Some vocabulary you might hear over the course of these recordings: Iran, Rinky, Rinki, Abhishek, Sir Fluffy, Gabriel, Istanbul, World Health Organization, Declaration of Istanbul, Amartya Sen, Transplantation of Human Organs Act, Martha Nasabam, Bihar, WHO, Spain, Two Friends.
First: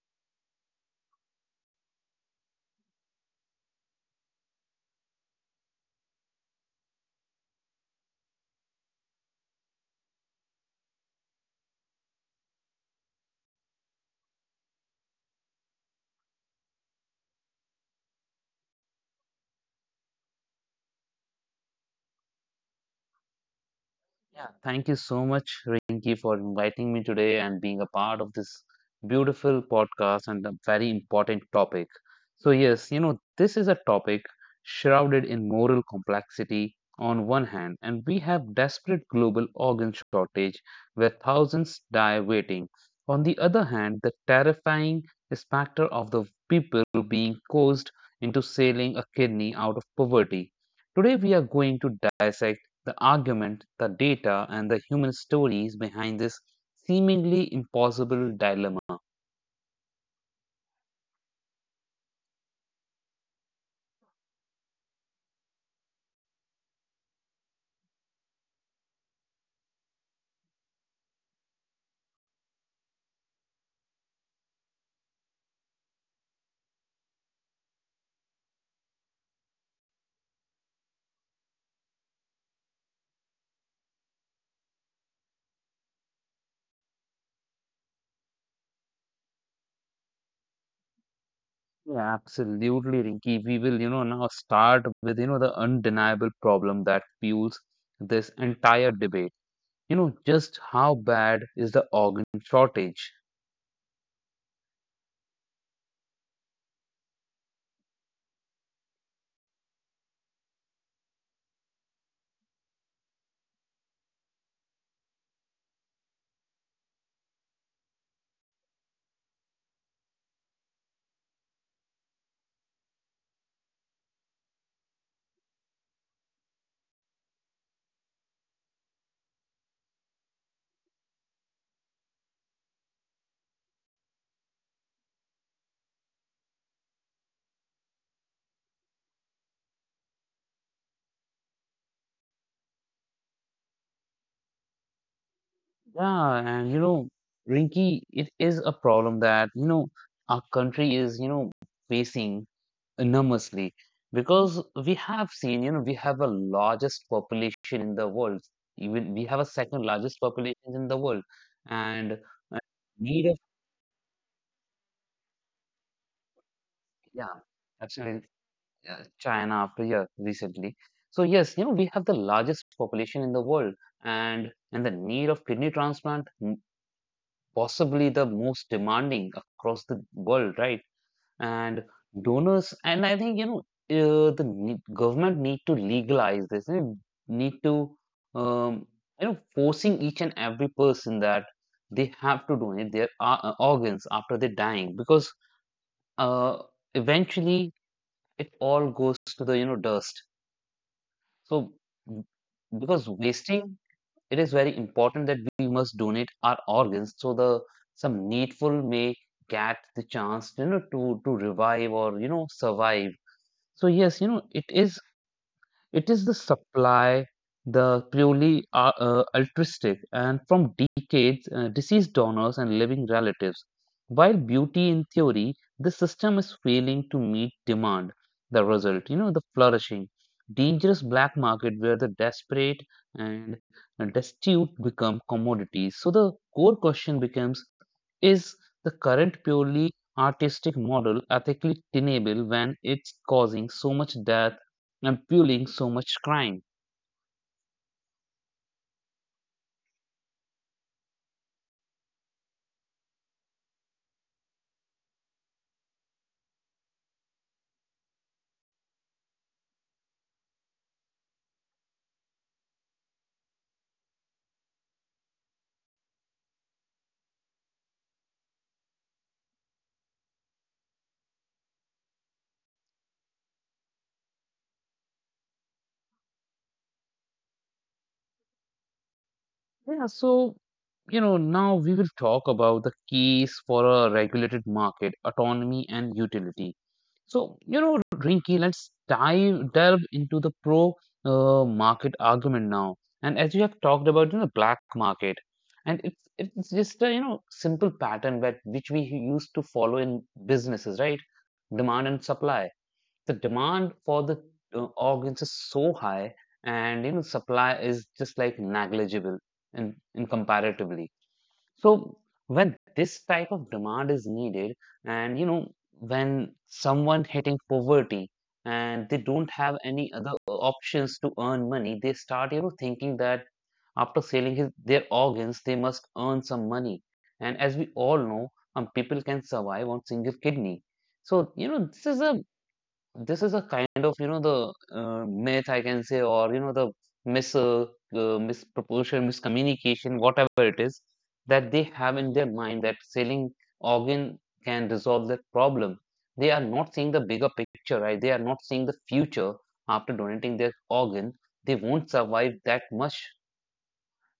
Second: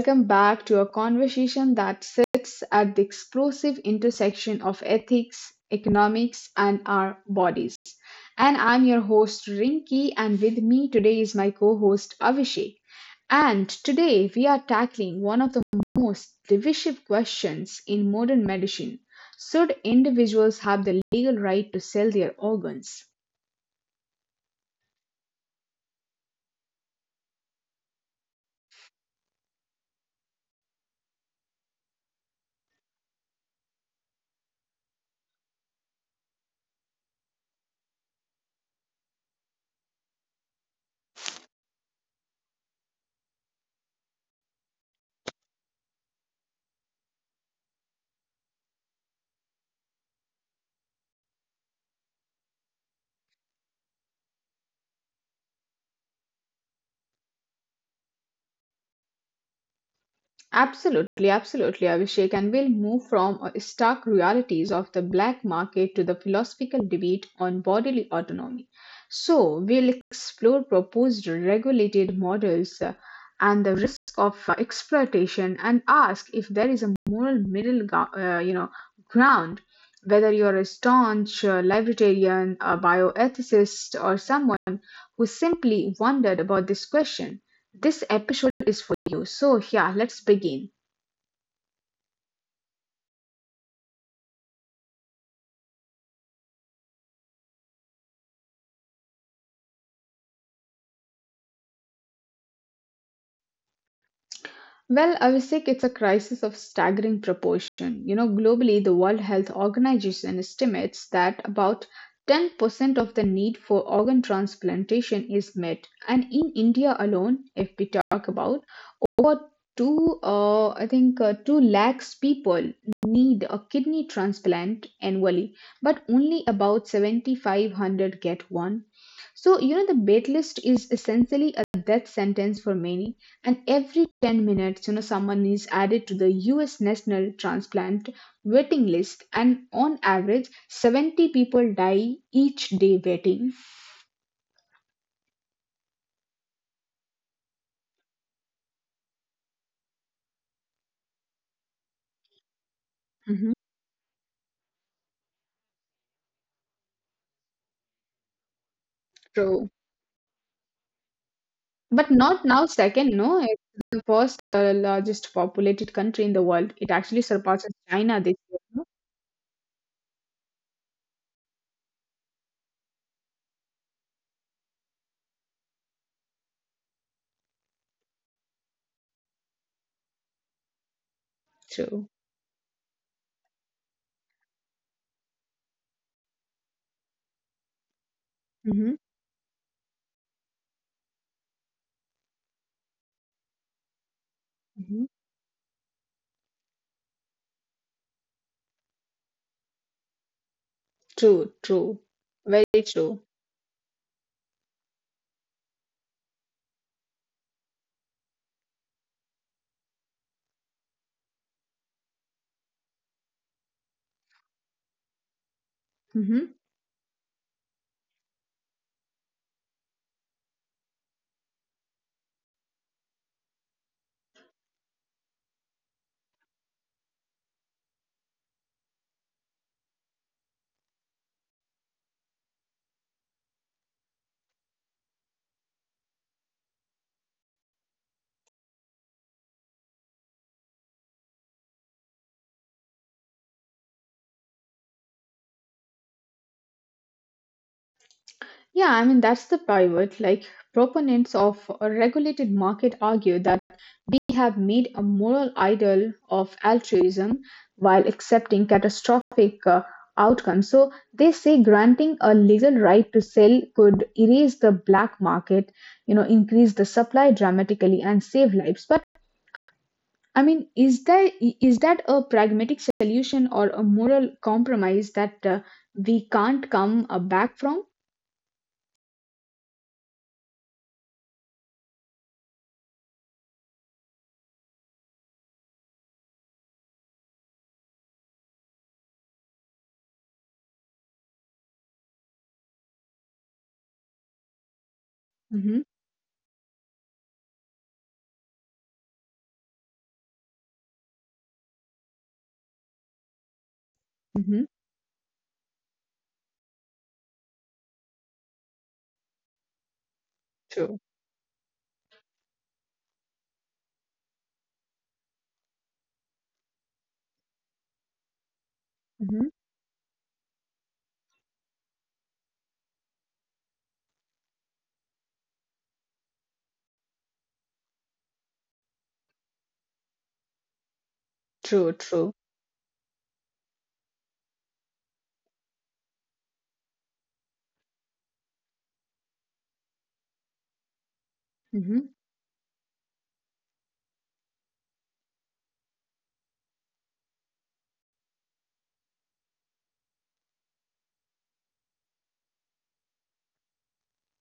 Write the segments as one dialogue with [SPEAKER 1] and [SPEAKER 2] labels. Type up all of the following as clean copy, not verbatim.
[SPEAKER 1] welcome back to a conversation that sits at the explosive intersection of ethics, economics, and our bodies. And I'm your host, Rinki, and with me today is my co host, Abhishek. And today we are tackling one of the most divisive questions in modern medicine. Should individuals have the legal right to sell their organs?
[SPEAKER 2] Yeah, thank you so much, Rinki, for inviting me today and being a part of this beautiful podcast and a very important topic. So, yes, this is a topic shrouded in moral complexity. On one hand, and we have desperate global organ shortage where thousands die waiting. On the other hand, the terrifying specter of the people being coerced into selling a kidney out of poverty. Today, we are going to dissect the argument, the data, and the human stories behind this seemingly impossible dilemma.
[SPEAKER 1] Absolutely, absolutely, Abhishek. And we'll move from stark realities of the black market to the philosophical debate on bodily autonomy. So, we'll explore proposed regulated models and the risk of exploitation and ask if there is a moral middle gou- you know, ground, whether you're a staunch libertarian, a bioethicist, or someone who simply wondered about this question. This episode is for you. So, yeah, let's begin.
[SPEAKER 2] Yeah, absolutely, Rinky. We will, now start with, the undeniable problem that fuels this entire debate. You know, just how bad is the organ shortage?
[SPEAKER 1] Well, Avishek, it's a crisis of staggering proportion. You know, globally, the World Health Organization estimates that about 10% of the need for organ transplantation is met. And in India alone, if we talk about over two, I think two lakhs people need a kidney transplant annually, but only about 7,500 get one. So, you know, the wait list is essentially a death sentence for many, and every 10 minutes, you know, someone is added to the US national transplant waiting list, and on average 70 people die each day waiting.
[SPEAKER 2] Yeah, and, Rinky, it is a problem that, our country is, facing
[SPEAKER 1] Mhm.
[SPEAKER 2] enormously, because we have seen, we have a largest population in the world. Even we have a
[SPEAKER 1] True.
[SPEAKER 2] second largest population in the world,
[SPEAKER 1] But
[SPEAKER 2] and
[SPEAKER 1] not now second,
[SPEAKER 2] need of
[SPEAKER 1] no, it's the first largest populated country in the world. It actually
[SPEAKER 2] yeah,
[SPEAKER 1] surpasses
[SPEAKER 2] absolutely
[SPEAKER 1] China this year, no?
[SPEAKER 2] China after, yeah, recently. So yes, we have the largest population in the world, and the need of kidney transplant possibly the most demanding across the world, right? And
[SPEAKER 1] True.
[SPEAKER 2] donors, and I think the government need to legalize this. They need to um,
[SPEAKER 1] Hmm.
[SPEAKER 2] you know, forcing each and every person that they have to donate their organs after they're dying,
[SPEAKER 1] Hmm.
[SPEAKER 2] because uh, eventually it all goes to the, you know, dust. So
[SPEAKER 1] True, true.
[SPEAKER 2] w-
[SPEAKER 1] Very
[SPEAKER 2] because
[SPEAKER 1] true.
[SPEAKER 2] wasting, it is very important that we must donate our organs so the some needful may get the chance, you know, to revive or, you know, survive. So yes, you know, it is the
[SPEAKER 1] Mhm.
[SPEAKER 2] supply, the purely altruistic, and from decades, deceased donors and living relatives. While beauty, in theory, the system is failing to meet demand. The result, you know, the flourishing, dangerous black market where the desperate and destitute become commodities. So the core question becomes, is the current purely artistic model ethically tenable when it's causing so much death and fueling so much crime?
[SPEAKER 1] Yeah, I mean, that's the pivot. Like, proponents of a regulated market argue that we have made a moral idol of altruism while accepting catastrophic outcomes. So, they say granting a legal right to sell could erase the black market, you know, increase the supply dramatically and save lives. But I mean, is that, is that a pragmatic solution or a moral compromise that we can't come back from?
[SPEAKER 2] Yeah, so, you know, now we will talk about the case for a regulated market, autonomy and utility. So, you know, Rinky, let's dive delve into the pro market argument now. And as you have talked about, you know, black market,
[SPEAKER 1] Mm-hmm.
[SPEAKER 2] and it's just a, you know, simple pattern that which we used to follow in businesses, right? Demand and supply. The demand for the
[SPEAKER 1] Mm-hmm.
[SPEAKER 2] organs is so high, and, you know, supply is just like negligible in
[SPEAKER 1] True.
[SPEAKER 2] comparatively. So when this type of demand is needed, and, you know, when someone hitting poverty and they don't
[SPEAKER 1] Mm-hmm.
[SPEAKER 2] have any other options to earn money, they start, you know, thinking that after selling his, their organs, they must earn some money. And as we all know, people can survive on single kidney. So, you know,
[SPEAKER 1] True, true.
[SPEAKER 2] this is a kind of, you know, the myth I can say, or, you know, the misproportion, miscommunication, whatever it is, that they
[SPEAKER 1] Mm-hmm.
[SPEAKER 2] have in their mind, that selling organ can resolve that problem. They are not seeing the bigger picture, right? They are not seeing the future after donating their organ. They won't survive that much,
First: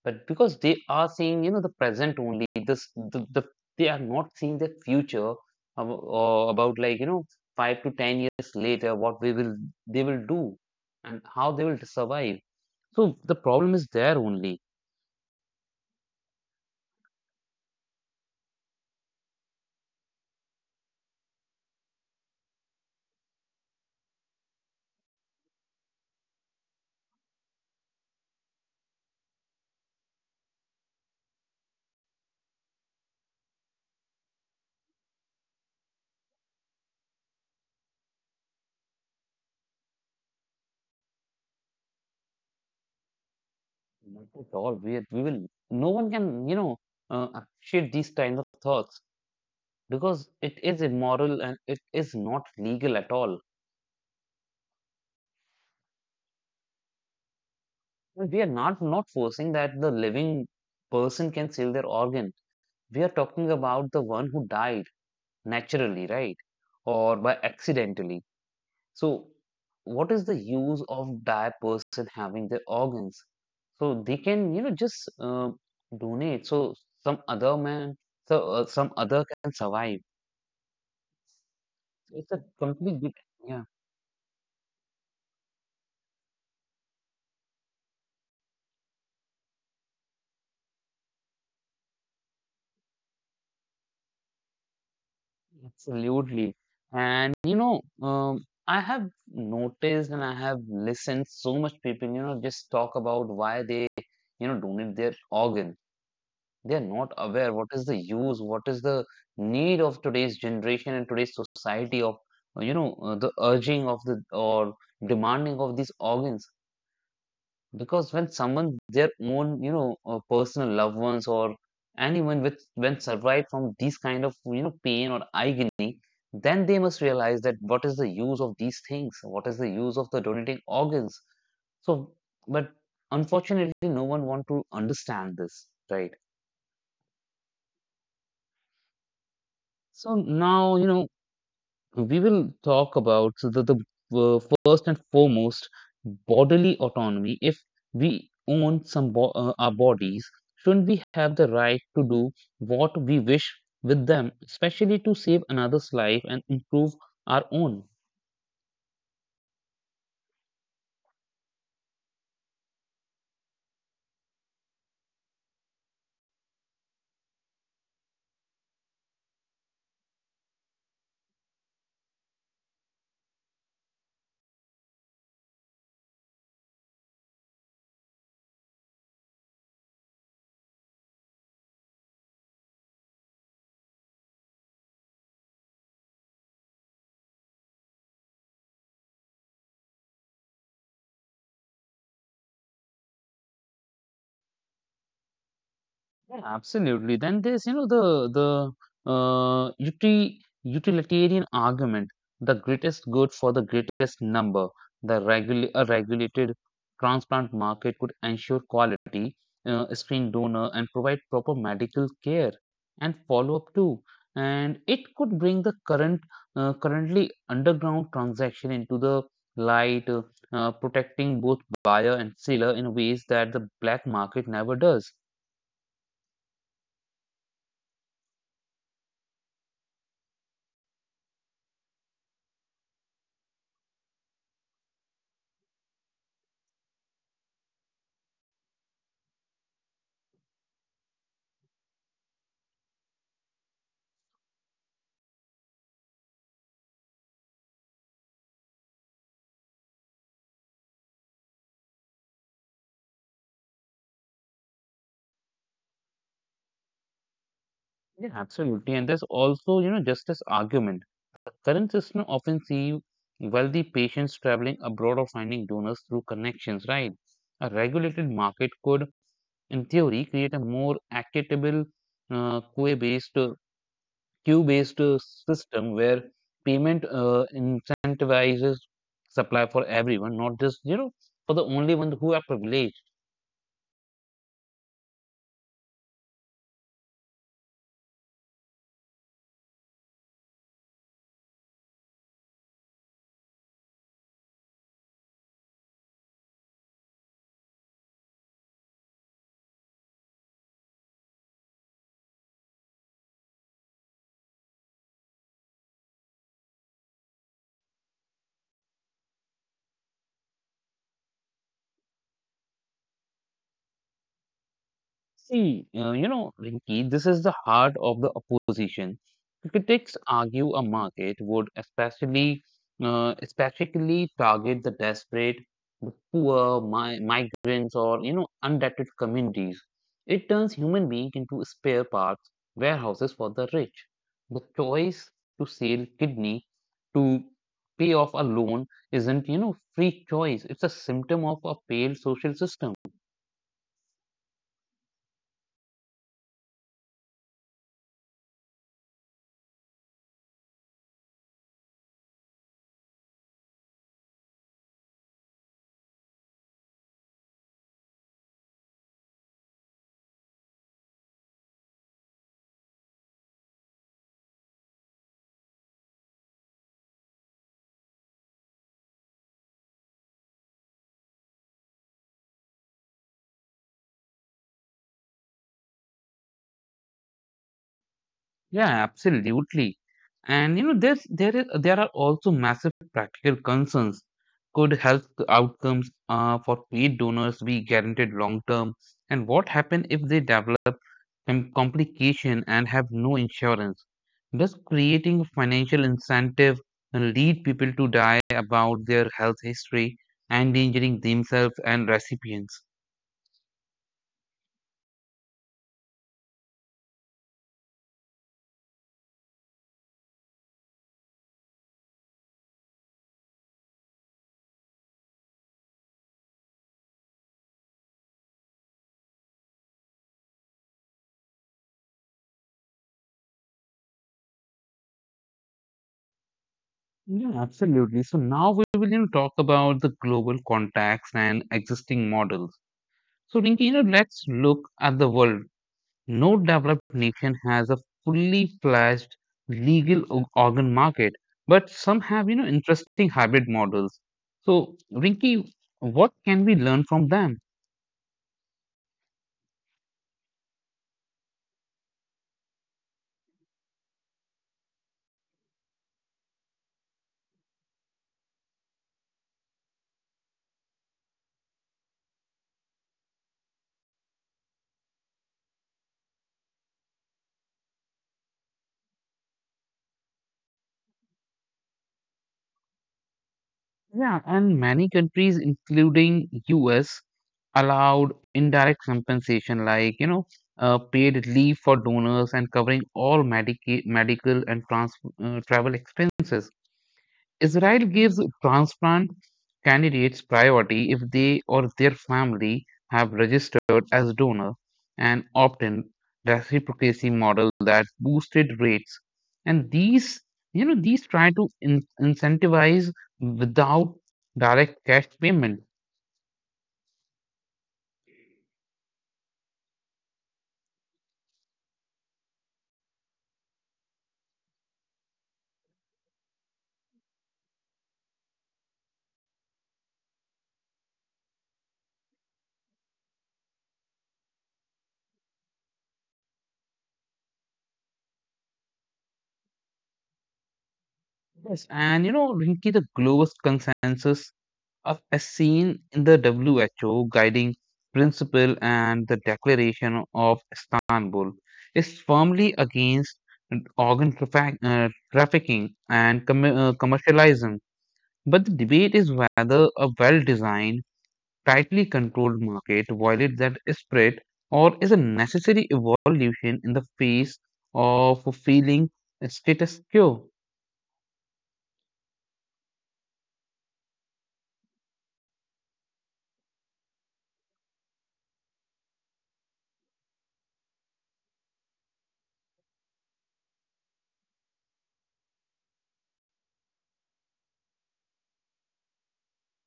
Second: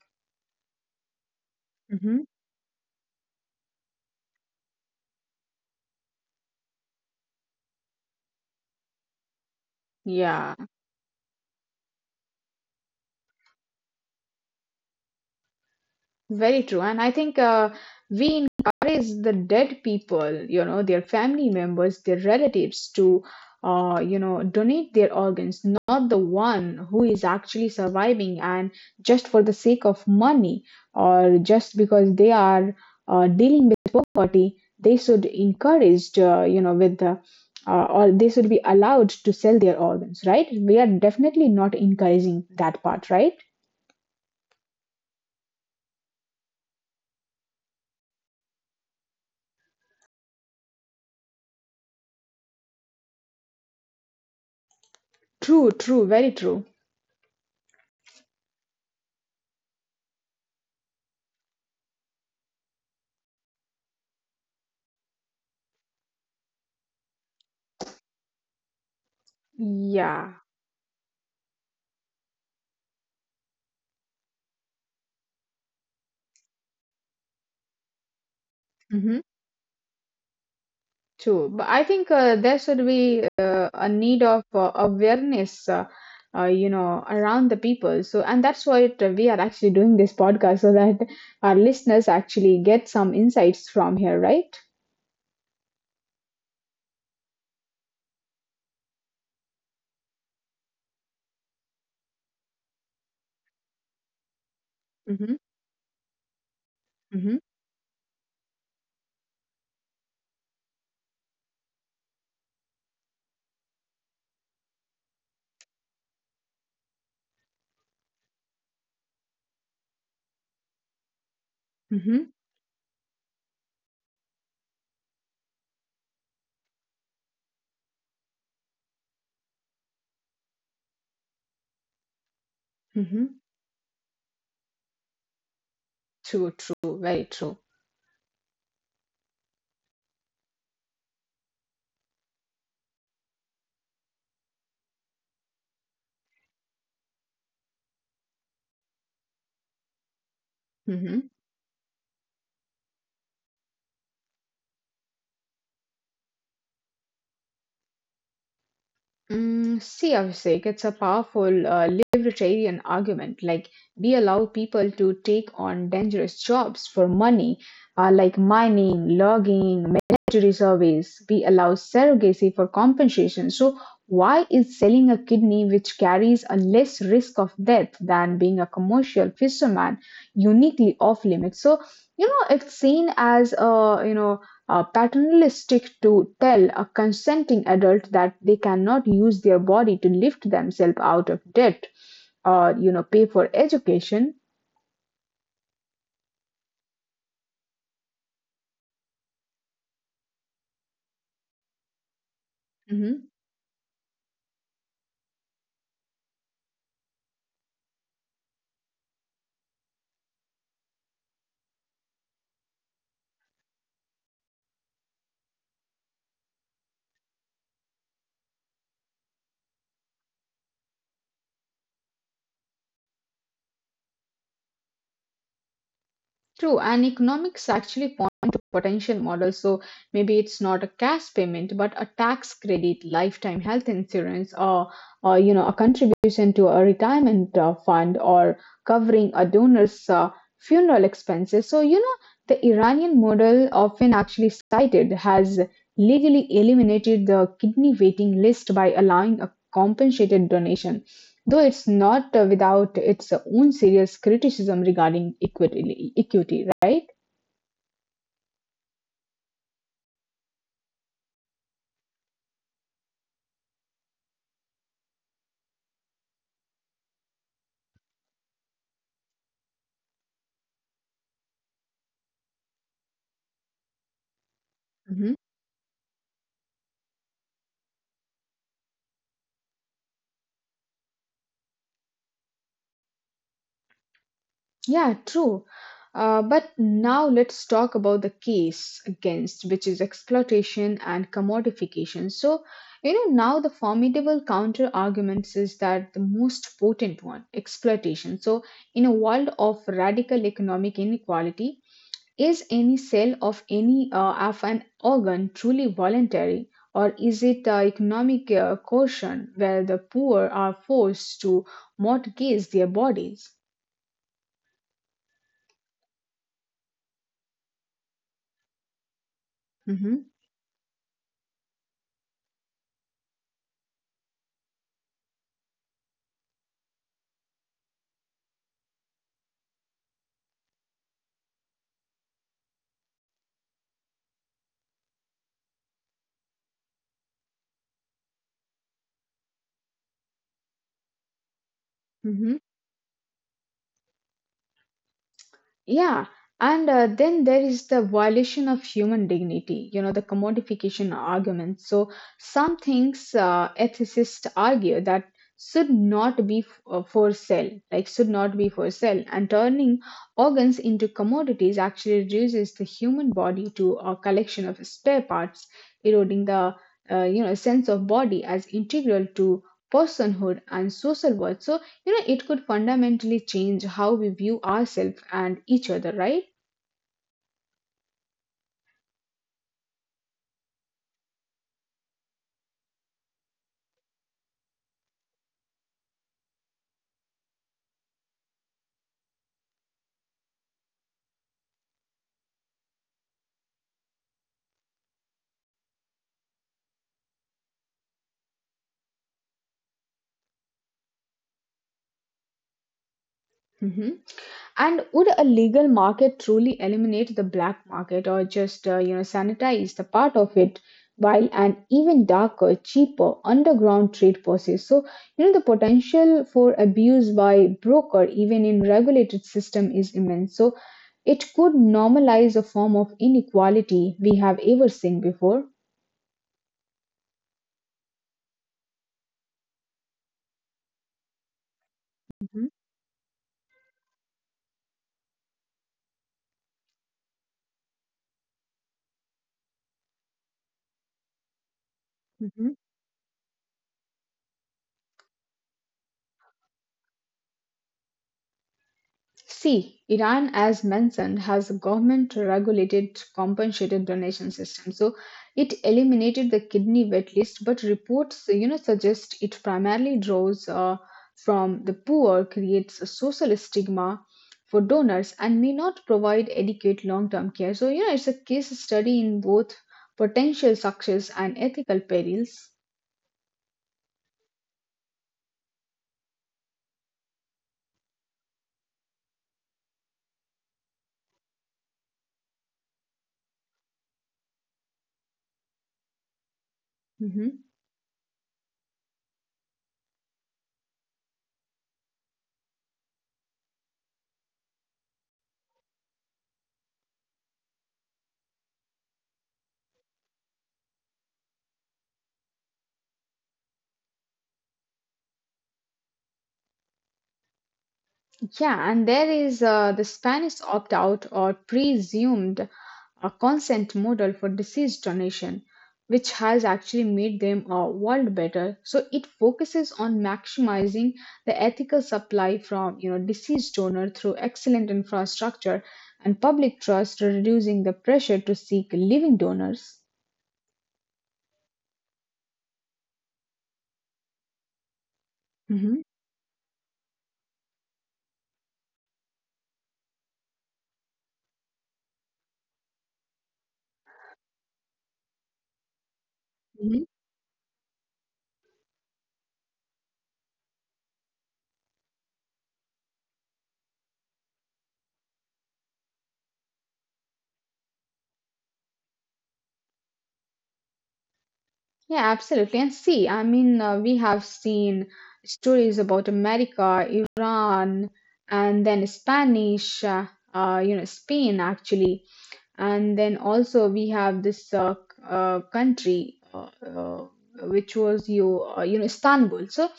[SPEAKER 2] but because they are seeing, you know, the present
[SPEAKER 1] Mm-hmm.
[SPEAKER 2] only. This the, the they are not seeing the future, or about, like, you know, 5 to 10 years later, what we will they will do
[SPEAKER 1] Yeah.
[SPEAKER 2] and how they will survive. So the problem is there only.
[SPEAKER 1] Very true. And I think we encourage the dead people, you know, their family members, their relatives to, you know, donate their organs, not the one who is actually surviving and just for the sake of money, or just because they are dealing with poverty, they should encouraged, you know, with the, or they should be allowed to sell their organs, right? We are definitely not encouraging that part, right?
[SPEAKER 2] Not at all. We, we will no one can, you know, appreciate these kinds of thoughts, because it is immoral and it is not legal at all.
[SPEAKER 1] True, true, very true.
[SPEAKER 2] We are not not forcing that the living person can sell their organ. We are talking about the one who died naturally, right? Or by accidentally. So, what is the
[SPEAKER 1] Yeah.
[SPEAKER 2] use of die person having their organs? So they can, you know, just donate, so some other man, so some other
[SPEAKER 1] Mm-hmm.
[SPEAKER 2] can survive.
[SPEAKER 1] True, but I
[SPEAKER 2] It's
[SPEAKER 1] think
[SPEAKER 2] a
[SPEAKER 1] there should
[SPEAKER 2] complete,
[SPEAKER 1] be
[SPEAKER 2] yeah,
[SPEAKER 1] a need of awareness, you know, around the people. So, and that's why it, we are actually doing this podcast so that our listeners actually get some insights from here, right?
[SPEAKER 2] absolutely. And, you know, I have noticed, and I have listened so much people, you know, just talk about why they, you know, donate their
[SPEAKER 1] Mm-hmm.
[SPEAKER 2] organ. They are not
[SPEAKER 1] Mm-hmm.
[SPEAKER 2] aware what is the use, what is the need of today's generation and today's society of, you know, the urging of the or demanding of these organs. Because when someone, their own, you know, personal loved ones or anyone
[SPEAKER 1] Mm-hmm.
[SPEAKER 2] with when survived from these kind of, you know, pain or agony, then they must realize that what is the use of these things? What is the use of the donating organs? So, but
[SPEAKER 1] Mm-hmm.
[SPEAKER 2] unfortunately, no one want to understand this, right?
[SPEAKER 1] True. True. Very true.
[SPEAKER 2] So now, you know, we will talk about the, uh, first and foremost bodily autonomy. If we own some bo our bodies, shouldn't we have
[SPEAKER 1] Mm-hmm.
[SPEAKER 2] the right to do what we wish with them, especially to save another's life and improve our own?
[SPEAKER 1] Mm, see, Abhishek, it's a powerful libertarian argument. Like, we allow people to take on dangerous jobs for money, like mining, logging, military service. We allow surrogacy for compensation. So, why is selling a kidney, which carries a less risk of death than being a commercial fisherman, uniquely off limits? So, you know, it's seen as a, you know, paternalistic to tell a consenting adult that they cannot use their body to lift themselves out of debt or, you know, pay for education.
[SPEAKER 2] Yeah, absolutely. Then there's, you know, the utilitarian argument, the greatest good for the greatest number. The regul a regulated transplant market could ensure quality, screen donor, and provide proper medical care and follow-up too. And it could bring the current currently underground transaction into the light, protecting both buyer and seller in ways that the black market never does.
[SPEAKER 1] True, and economics actually point to potential models. So maybe it's not a cash payment, but a tax credit, lifetime health insurance, or, you know, a contribution to a retirement fund, or covering a donor's funeral expenses. So, you know, the Iranian model, often actually cited, has legally eliminated the kidney waiting list by allowing a compensated donation, though it's not without its own serious criticism regarding equity, equity, right?
[SPEAKER 2] Yeah, absolutely. And there's also, you know, justice argument. The current system often see wealthy patients traveling abroad or finding donors through connections, right? A regulated market could, in theory, create a more equitable, uh, queue-based, uh, queue-based
[SPEAKER 1] Hmm.
[SPEAKER 2] system where payment incentivizes supply for everyone, not just, you know, for the only one who are privileged.
[SPEAKER 1] Yeah, true. But now let's talk about the case against, which is exploitation and commodification. So, you know, now the formidable counter arguments is that the most potent one, exploitation. So, in a world of radical economic inequality, is any sale of any of an organ truly voluntary, or is it economic coercion where the poor are forced to mortgage their bodies?
[SPEAKER 2] See, you know, Rinki, this is the heart of the opposition. Critics
[SPEAKER 1] Mhm,
[SPEAKER 2] argue a market would especially, especially target the desperate, the poor, mi migrants, or, you know, undebted communities. It turns human beings into spare parts warehouses for the rich. The choice to sell kidney to pay off a loan isn't, you know, free choice. It's a symptom of a failed social
[SPEAKER 1] mhm.
[SPEAKER 2] system.
[SPEAKER 1] Yeah, and then there is the violation of human dignity, you know, the commodification argument. So, some things ethicists argue that should not be for sale, like, should not be for sale. And turning organs into commodities actually reduces the human body to a collection of spare parts, eroding the, you know, sense of body as integral to personhood and social worth. So, you know, it could fundamentally change how we view ourselves and each other, right?
[SPEAKER 2] Yeah, absolutely. And, you know, there's there is there are also massive practical concerns. Could health outcomes for paid donors be guaranteed long term? And what happens if they develop complication and have no insurance? Does creating a financial incentive lead people to die about their health history, endangering themselves and recipients?
[SPEAKER 1] Hmm. And would a legal market truly eliminate the black market, or just you know, sanitize the part of it while an even darker, cheaper underground trade persists? So, you know, the potential for abuse by broker even in regulated system is immense. So it could normalize a form of inequality we have ever seen before.
[SPEAKER 2] Yeah, absolutely. So now we will, you know, talk about the global contacts and existing
[SPEAKER 1] Mhm.
[SPEAKER 2] models. So Rinki, you know, let's look at the world. No developed nation has a fully fledged legal organ market, but some have, you know,
[SPEAKER 1] Mhm.
[SPEAKER 2] interesting hybrid models. So Rinki, what can we learn from them?
[SPEAKER 1] See, Iran, as mentioned, has a government regulated compensated donation system. So it eliminated the kidney wait list, but reports, you know, suggest it primarily draws from the poor, creates a social stigma for donors, and may not provide adequate long-term care. So, you know, it's a case study in both potential success and ethical perils.
[SPEAKER 2] Yeah, and many countries, including US, allowed indirect compensation like, you know, paid leave for donors and covering all medical and trans travel expenses.
[SPEAKER 1] Mhm.
[SPEAKER 2] Israel gives transplant candidates priority if they or their family have registered as donor, and opt-in reciprocity model that boosted rates. And these, you know, these try to incentivize without direct cash payment.
[SPEAKER 1] Yeah, and there is the Spanish opt-out or presumed a consent model for disease donation, which has actually made them a world better. So it focuses on maximizing the ethical supply from, you know, deceased donor through excellent infrastructure and public trust, reducing the pressure to seek living donors.
[SPEAKER 2] Yes. And, you know, Rinki, the global consensus of as
[SPEAKER 1] Mhm,
[SPEAKER 2] seen in the WHO guiding principle and the Declaration of Istanbul, is firmly against trafficking and
[SPEAKER 1] mhm.
[SPEAKER 2] commercialism. But the debate is whether a well designed, tightly controlled market violates that spirit or is a necessary evolution in the face of feeling status quo.
[SPEAKER 1] Yeah, absolutely. And see, I mean, we have seen stories about America, Iran, and then Spanish, you know, Spain, actually, and then also we have this country which was you you know, Istanbul. So,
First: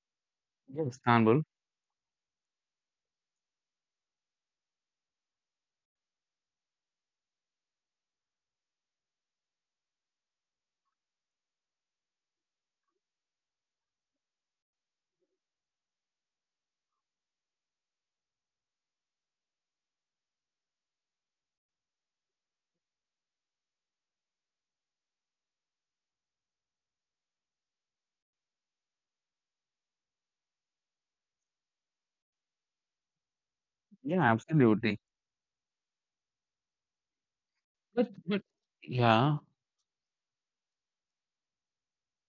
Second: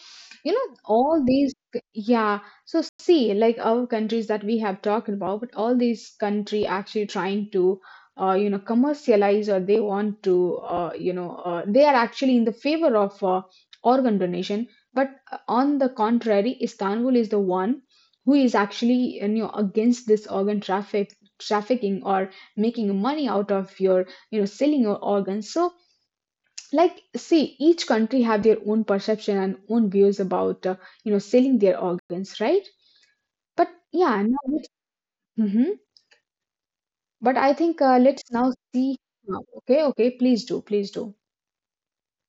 [SPEAKER 1] you know,
[SPEAKER 2] Yes,
[SPEAKER 1] all
[SPEAKER 2] Istanbul.
[SPEAKER 1] these, yeah. So see, like, our countries that we have talked about, but all these country actually trying to you know, commercialize, or they want to you know they are actually in the favor of organ donation, but on the contrary, Istanbul is the one who is actually, you know, against this organ traffic, trafficking, or making money out of your, you know, selling your organs. So, like, see, each country have their own perception and own views about you know, selling their organs, right? But
[SPEAKER 2] Yeah,
[SPEAKER 1] yeah, now let—
[SPEAKER 2] absolutely.
[SPEAKER 1] hmm, but I think, let's
[SPEAKER 2] But
[SPEAKER 1] now see.
[SPEAKER 2] yeah.
[SPEAKER 1] Okay, okay, please do, please do.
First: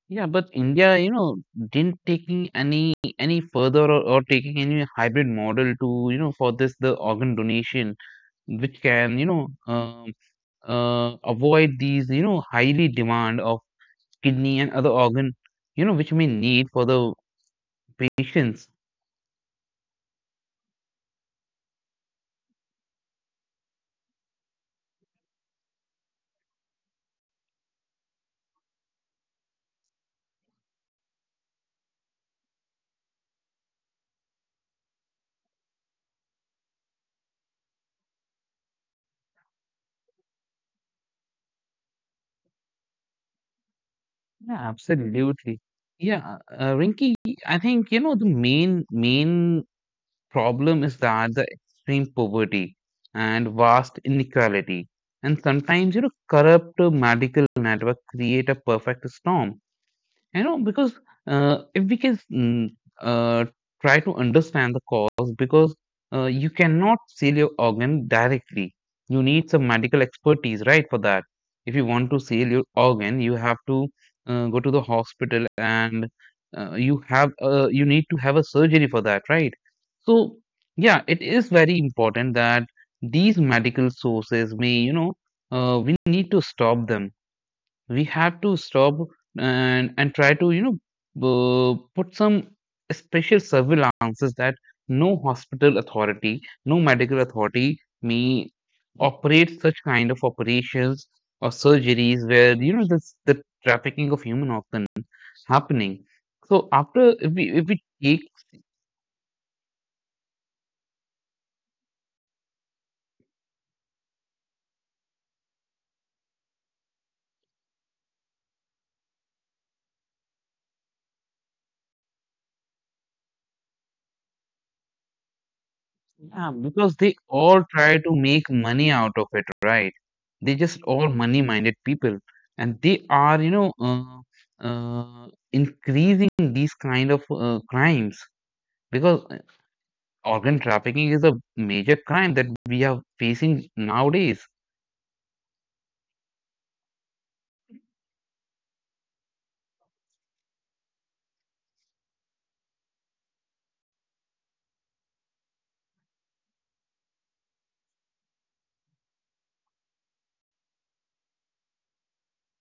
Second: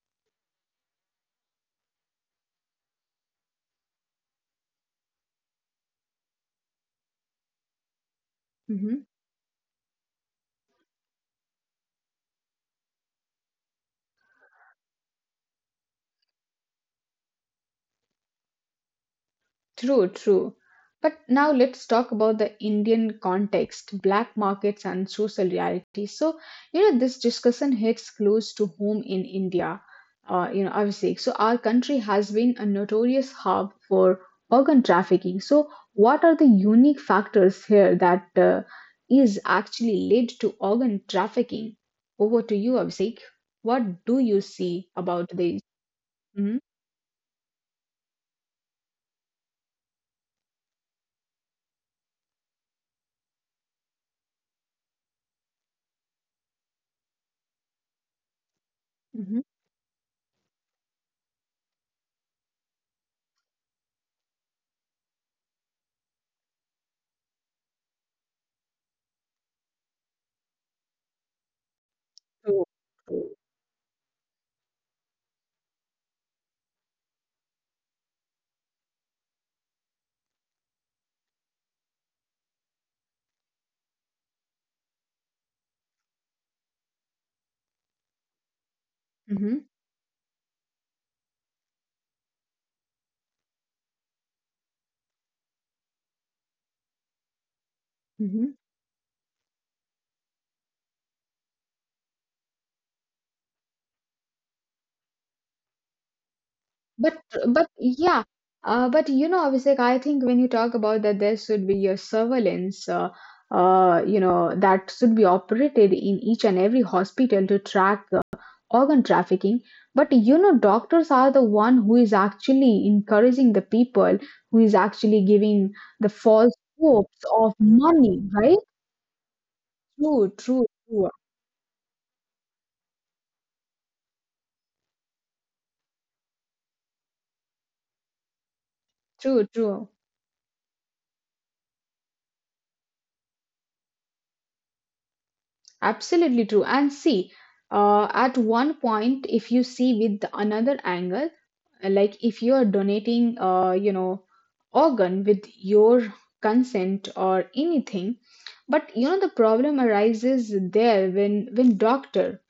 [SPEAKER 2] Yeah, but India, you know, didn't taking any further, or taking any hybrid model to, you know, for this the organ donation, which
[SPEAKER 1] Hmm.
[SPEAKER 2] can, you know, avoid these, you know, highly demand of kidney and other organ, you know, which we need for the patients.
[SPEAKER 1] True, true. But now let's talk about the Indian context, black markets, and social reality. So, you know, this discussion hits close to home in India, you know, obviously. So, our country has been a notorious hub for organ trafficking. So, what are the unique factors here that is actually led to organ trafficking? Over to you, Abhishek. What do you
[SPEAKER 2] Yeah,
[SPEAKER 1] see about this?
[SPEAKER 2] absolutely. Yeah,
[SPEAKER 1] Mm-hmm.
[SPEAKER 2] Rinky, I think, you know, the main problem is that the extreme poverty and vast inequality and sometimes, you know, corrupt medical network create a perfect
[SPEAKER 1] Mm-hmm.
[SPEAKER 2] storm. You know, because if we can mm, uh, try to understand the cause, because you cannot sell your organ directly. You need some medical expertise, right, for that. If you want to sell your
[SPEAKER 1] True.
[SPEAKER 2] organ, you
[SPEAKER 1] True.
[SPEAKER 2] have to go to the hospital, and you need to have a surgery for that, right? So yeah, it is very important that these medical sources may, you know, we need to stop them. We have to stop,
[SPEAKER 1] Mm-hmm.
[SPEAKER 2] and try to, you know, put some special surveillances that no hospital authority, no medical authority may operate such kind of operations or surgeries where, you know, this the trafficking of human organ happening. So after,
[SPEAKER 1] But
[SPEAKER 2] if we if
[SPEAKER 1] but
[SPEAKER 2] we take,
[SPEAKER 1] yeah, but you know, Abhishek, I think when you talk about that, there should be a surveillance, you know, that should be operated in each and every hospital to track organ trafficking. But you know, doctors are the one who is actually encouraging the people, who is actually giving the
[SPEAKER 2] yeah,
[SPEAKER 1] false
[SPEAKER 2] because they
[SPEAKER 1] hopes of
[SPEAKER 2] all try to
[SPEAKER 1] money,
[SPEAKER 2] make
[SPEAKER 1] right?
[SPEAKER 2] money out of it, right?
[SPEAKER 1] True,
[SPEAKER 2] They
[SPEAKER 1] true,
[SPEAKER 2] just all
[SPEAKER 1] true,
[SPEAKER 2] money-minded people, and they are, increasing these kind of crimes because
[SPEAKER 1] true, true.
[SPEAKER 2] organ trafficking is a major crime that we are facing nowadays.
[SPEAKER 1] Absolutely true. And see, at one point, if you see with another angle, like if you are donating, you know, organ with your consent or anything, but you know the problem arises there when doctor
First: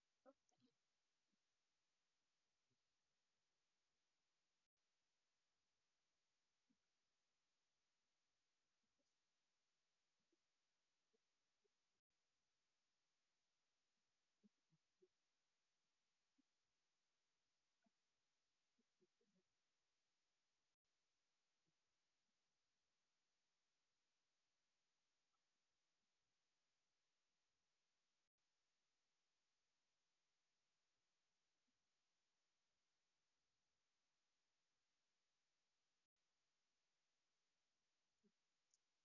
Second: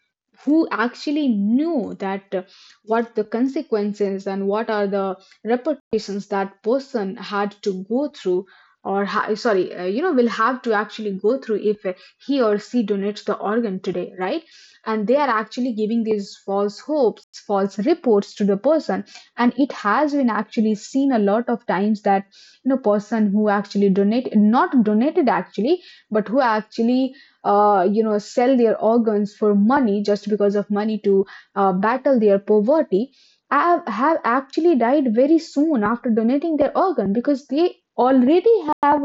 [SPEAKER 1] who actually knew that what the consequences and what are the repercussions that person had to go through or sorry you know, will have to actually go through if he or she donates the organ today, right? And they are actually giving these false hopes, false reports to the person. And it has been actually seen a lot of times that person who actually donate not donated actually, but who actually sell their organs for money just because of money to battle their poverty have actually died very soon after donating their organ because they already have.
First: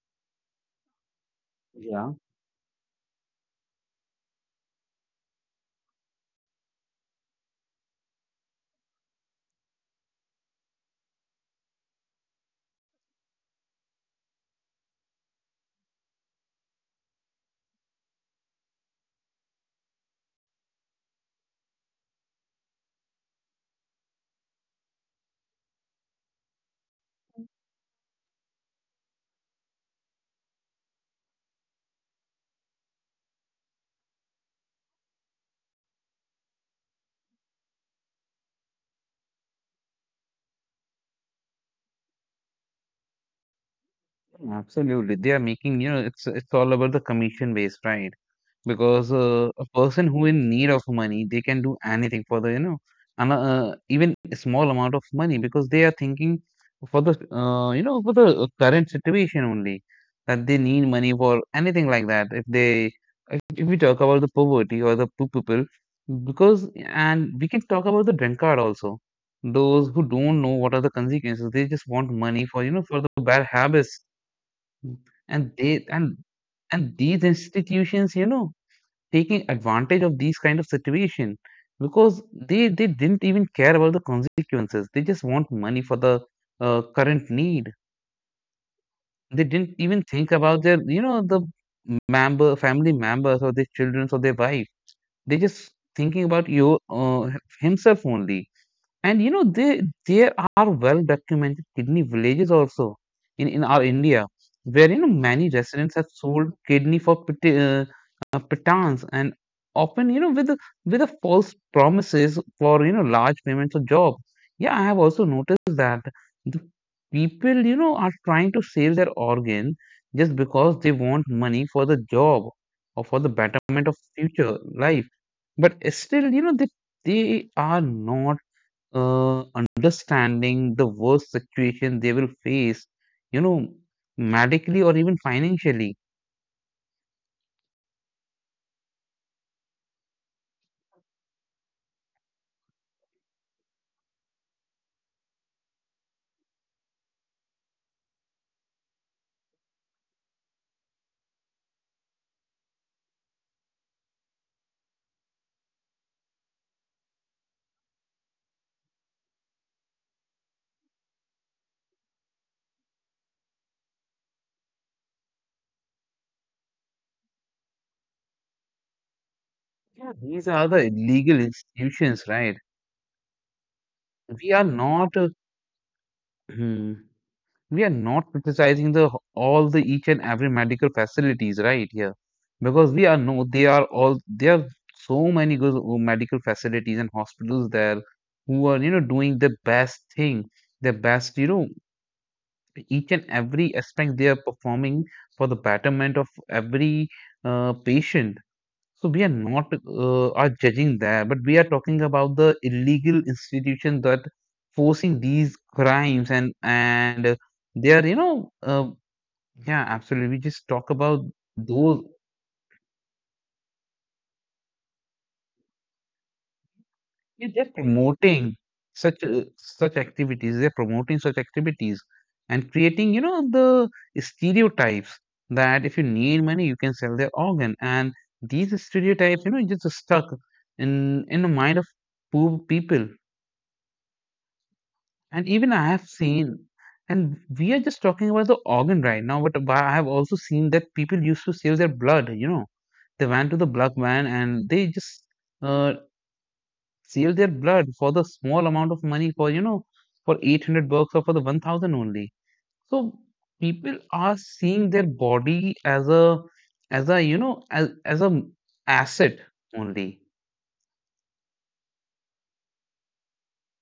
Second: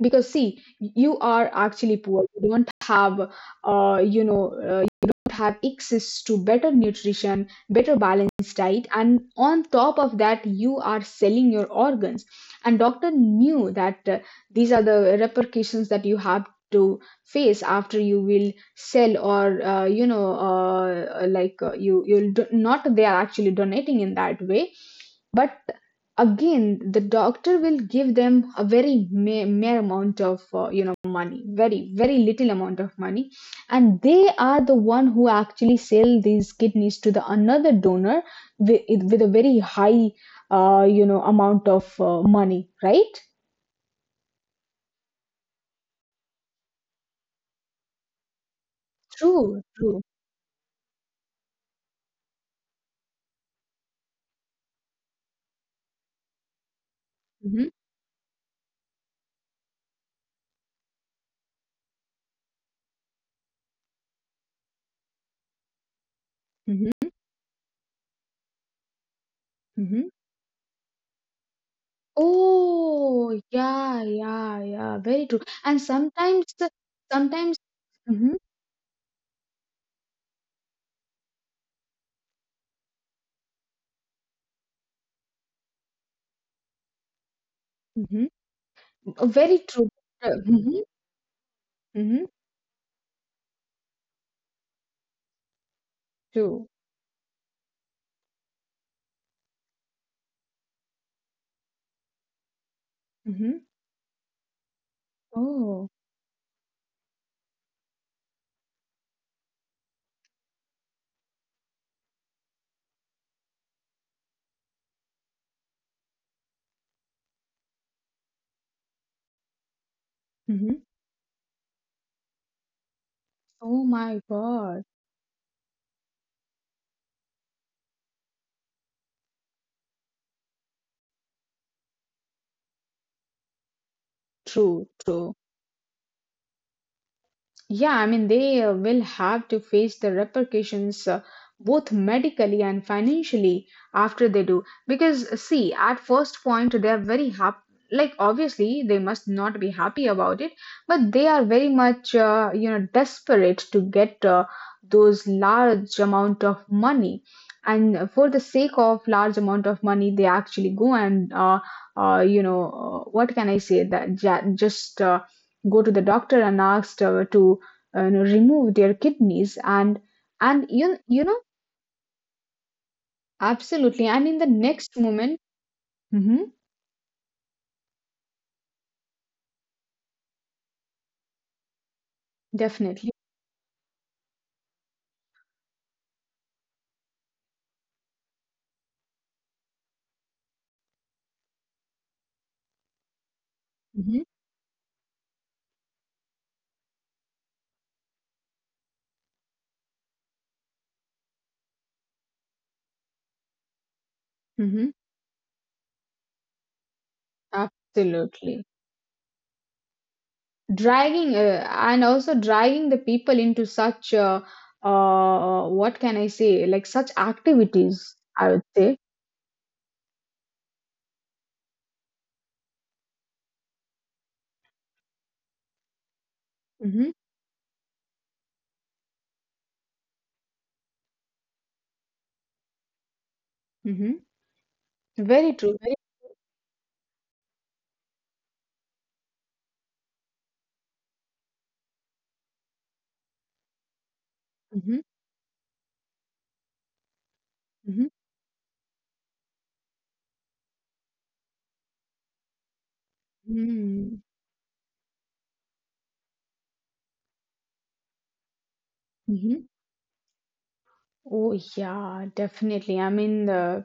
[SPEAKER 1] Because see, you are actually
[SPEAKER 2] Yeah.
[SPEAKER 1] poor, you don't have you don't have access to better nutrition, better balanced diet, and on top of that you are selling your organs. And doctor knew that these are the repercussions that you have to face after you will sell, or like you'll not, they are actually donating in that way. But again, the doctor will give them a very mere amount of money, very very little amount of money, and they are the one who actually sell these kidneys to the another donor with, with a very high amount of money, right?
[SPEAKER 2] Absolutely. They are making, you know, it's all about the commission based, right? Because
[SPEAKER 1] true
[SPEAKER 2] a
[SPEAKER 1] true
[SPEAKER 2] person who in need of money, they can do anything for the, you know, and even a small amount of money because they are thinking for the,
[SPEAKER 1] hmm
[SPEAKER 2] you know, for the current situation only, that they need money for anything like that. If we talk about the poverty or the poor people, because
[SPEAKER 1] hmm
[SPEAKER 2] and we can talk about the drunkard also. Those
[SPEAKER 1] hmm
[SPEAKER 2] who don't know what are the consequences, they just want money for, you know, for the
[SPEAKER 1] oh,
[SPEAKER 2] bad
[SPEAKER 1] yeah,
[SPEAKER 2] habits.
[SPEAKER 1] yeah, yeah,
[SPEAKER 2] Mm.
[SPEAKER 1] very true.
[SPEAKER 2] and
[SPEAKER 1] And
[SPEAKER 2] they
[SPEAKER 1] sometimes,
[SPEAKER 2] and these
[SPEAKER 1] sometimes.
[SPEAKER 2] institutions,
[SPEAKER 1] hmm
[SPEAKER 2] you know, taking advantage of these kind of situation because they didn't even care about the consequences. They just want money for the current need.
[SPEAKER 1] hmm
[SPEAKER 2] They
[SPEAKER 1] Very
[SPEAKER 2] didn't
[SPEAKER 1] true.
[SPEAKER 2] even think about
[SPEAKER 1] Mhm,
[SPEAKER 2] their, you know, the
[SPEAKER 1] mhm.
[SPEAKER 2] member family members or their children or their wife. They just thinking about
[SPEAKER 1] True.
[SPEAKER 2] you, uh, himself only. And you know, they, there are well documented kidney villages also
[SPEAKER 1] Mhm.
[SPEAKER 2] in our India, where you know many
[SPEAKER 1] Oh.
[SPEAKER 2] residents have sold kidney for pittance and often you know with a false promises for you know large payments or job. Yeah, I have also noticed that the people you know are trying to sell their organ just because
[SPEAKER 1] Mhm.
[SPEAKER 2] they want money for the job or for the betterment
[SPEAKER 1] Oh
[SPEAKER 2] of
[SPEAKER 1] my
[SPEAKER 2] future
[SPEAKER 1] God.
[SPEAKER 2] life, but still you know they are not understanding the worst situation they will face, you know, medically
[SPEAKER 1] True,
[SPEAKER 2] or even
[SPEAKER 1] true.
[SPEAKER 2] financially.
[SPEAKER 1] Yeah, I mean, they will have to face the repercussions both medically and financially after they do. Because, see, at first point, they are very happy. Like, obviously, they must not be happy about it, but they are very much, desperate to get those large amount of money. And for the sake of large amount of money, they actually go and, uh, you know, what can I say? That just go to the doctor and asked to remove their kidneys. And
[SPEAKER 2] Yeah, these are
[SPEAKER 1] and
[SPEAKER 2] the
[SPEAKER 1] you you
[SPEAKER 2] legal
[SPEAKER 1] know
[SPEAKER 2] institutions, right?
[SPEAKER 1] absolutely, and in
[SPEAKER 2] We
[SPEAKER 1] the
[SPEAKER 2] are
[SPEAKER 1] next
[SPEAKER 2] not, uh,
[SPEAKER 1] moment. hmm
[SPEAKER 2] hmm, we are not criticizing the all the each and every medical facilities, right? Here, because we are
[SPEAKER 1] Definitely.
[SPEAKER 2] no, they are all, there are so many good medical facilities and hospitals there who are you know doing the best thing, the best you know each and every aspect
[SPEAKER 1] hmm
[SPEAKER 2] they are performing for the betterment of every patient. So we are not are judging that, but we are talking about the illegal institution that
[SPEAKER 1] hmm
[SPEAKER 2] forcing these crimes, and they are you know
[SPEAKER 1] Absolutely.
[SPEAKER 2] yeah, absolutely. We just talk about
[SPEAKER 1] Dragging and
[SPEAKER 2] those.
[SPEAKER 1] also dragging the people into such what can I say, like such
[SPEAKER 2] Yeah, they're
[SPEAKER 1] activities, I
[SPEAKER 2] promoting
[SPEAKER 1] would say.
[SPEAKER 2] such activities. They're promoting such activities and creating, you know, the stereotypes that if you need money, you can
[SPEAKER 1] hmm
[SPEAKER 2] sell their organ. And these stereotypes, you know, just stuck in the mind of poor people.
[SPEAKER 1] hmm
[SPEAKER 2] And
[SPEAKER 1] very
[SPEAKER 2] even
[SPEAKER 1] true
[SPEAKER 2] I
[SPEAKER 1] very
[SPEAKER 2] have seen, and we are just talking about the organ right now, but I have also seen that people used to sell their blood. You know, they went to the blood van and they
[SPEAKER 1] hmm
[SPEAKER 2] just. Uh, Sell their blood for the small amount of money for, you know, for $800 or for the 1000 only. So people
[SPEAKER 1] hmm
[SPEAKER 2] are seeing their body as a, as a asset
[SPEAKER 1] hmm
[SPEAKER 2] only.
[SPEAKER 1] Oh yeah, definitely. I mean,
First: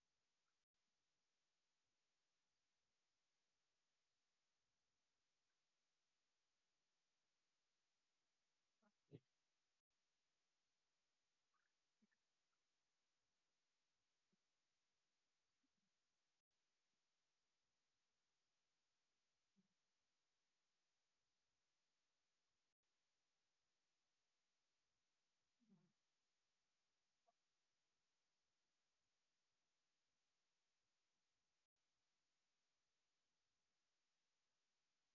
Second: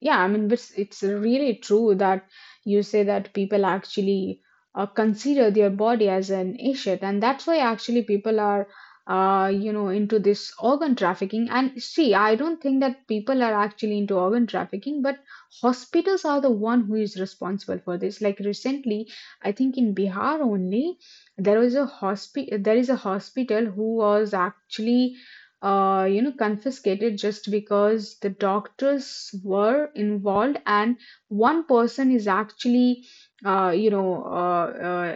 [SPEAKER 1] yeah, I mean, it's really true that you say that people actually consider their body as an asset, and that's why actually people are, into this organ trafficking. And see, I don't think that people are actually into organ trafficking, but hospitals are the one who is responsible for this. Like recently, I think in Bihar only, there was a hospi there is a hospital who was actually confiscated just because the doctors were involved, and one person is actually, you know, uh,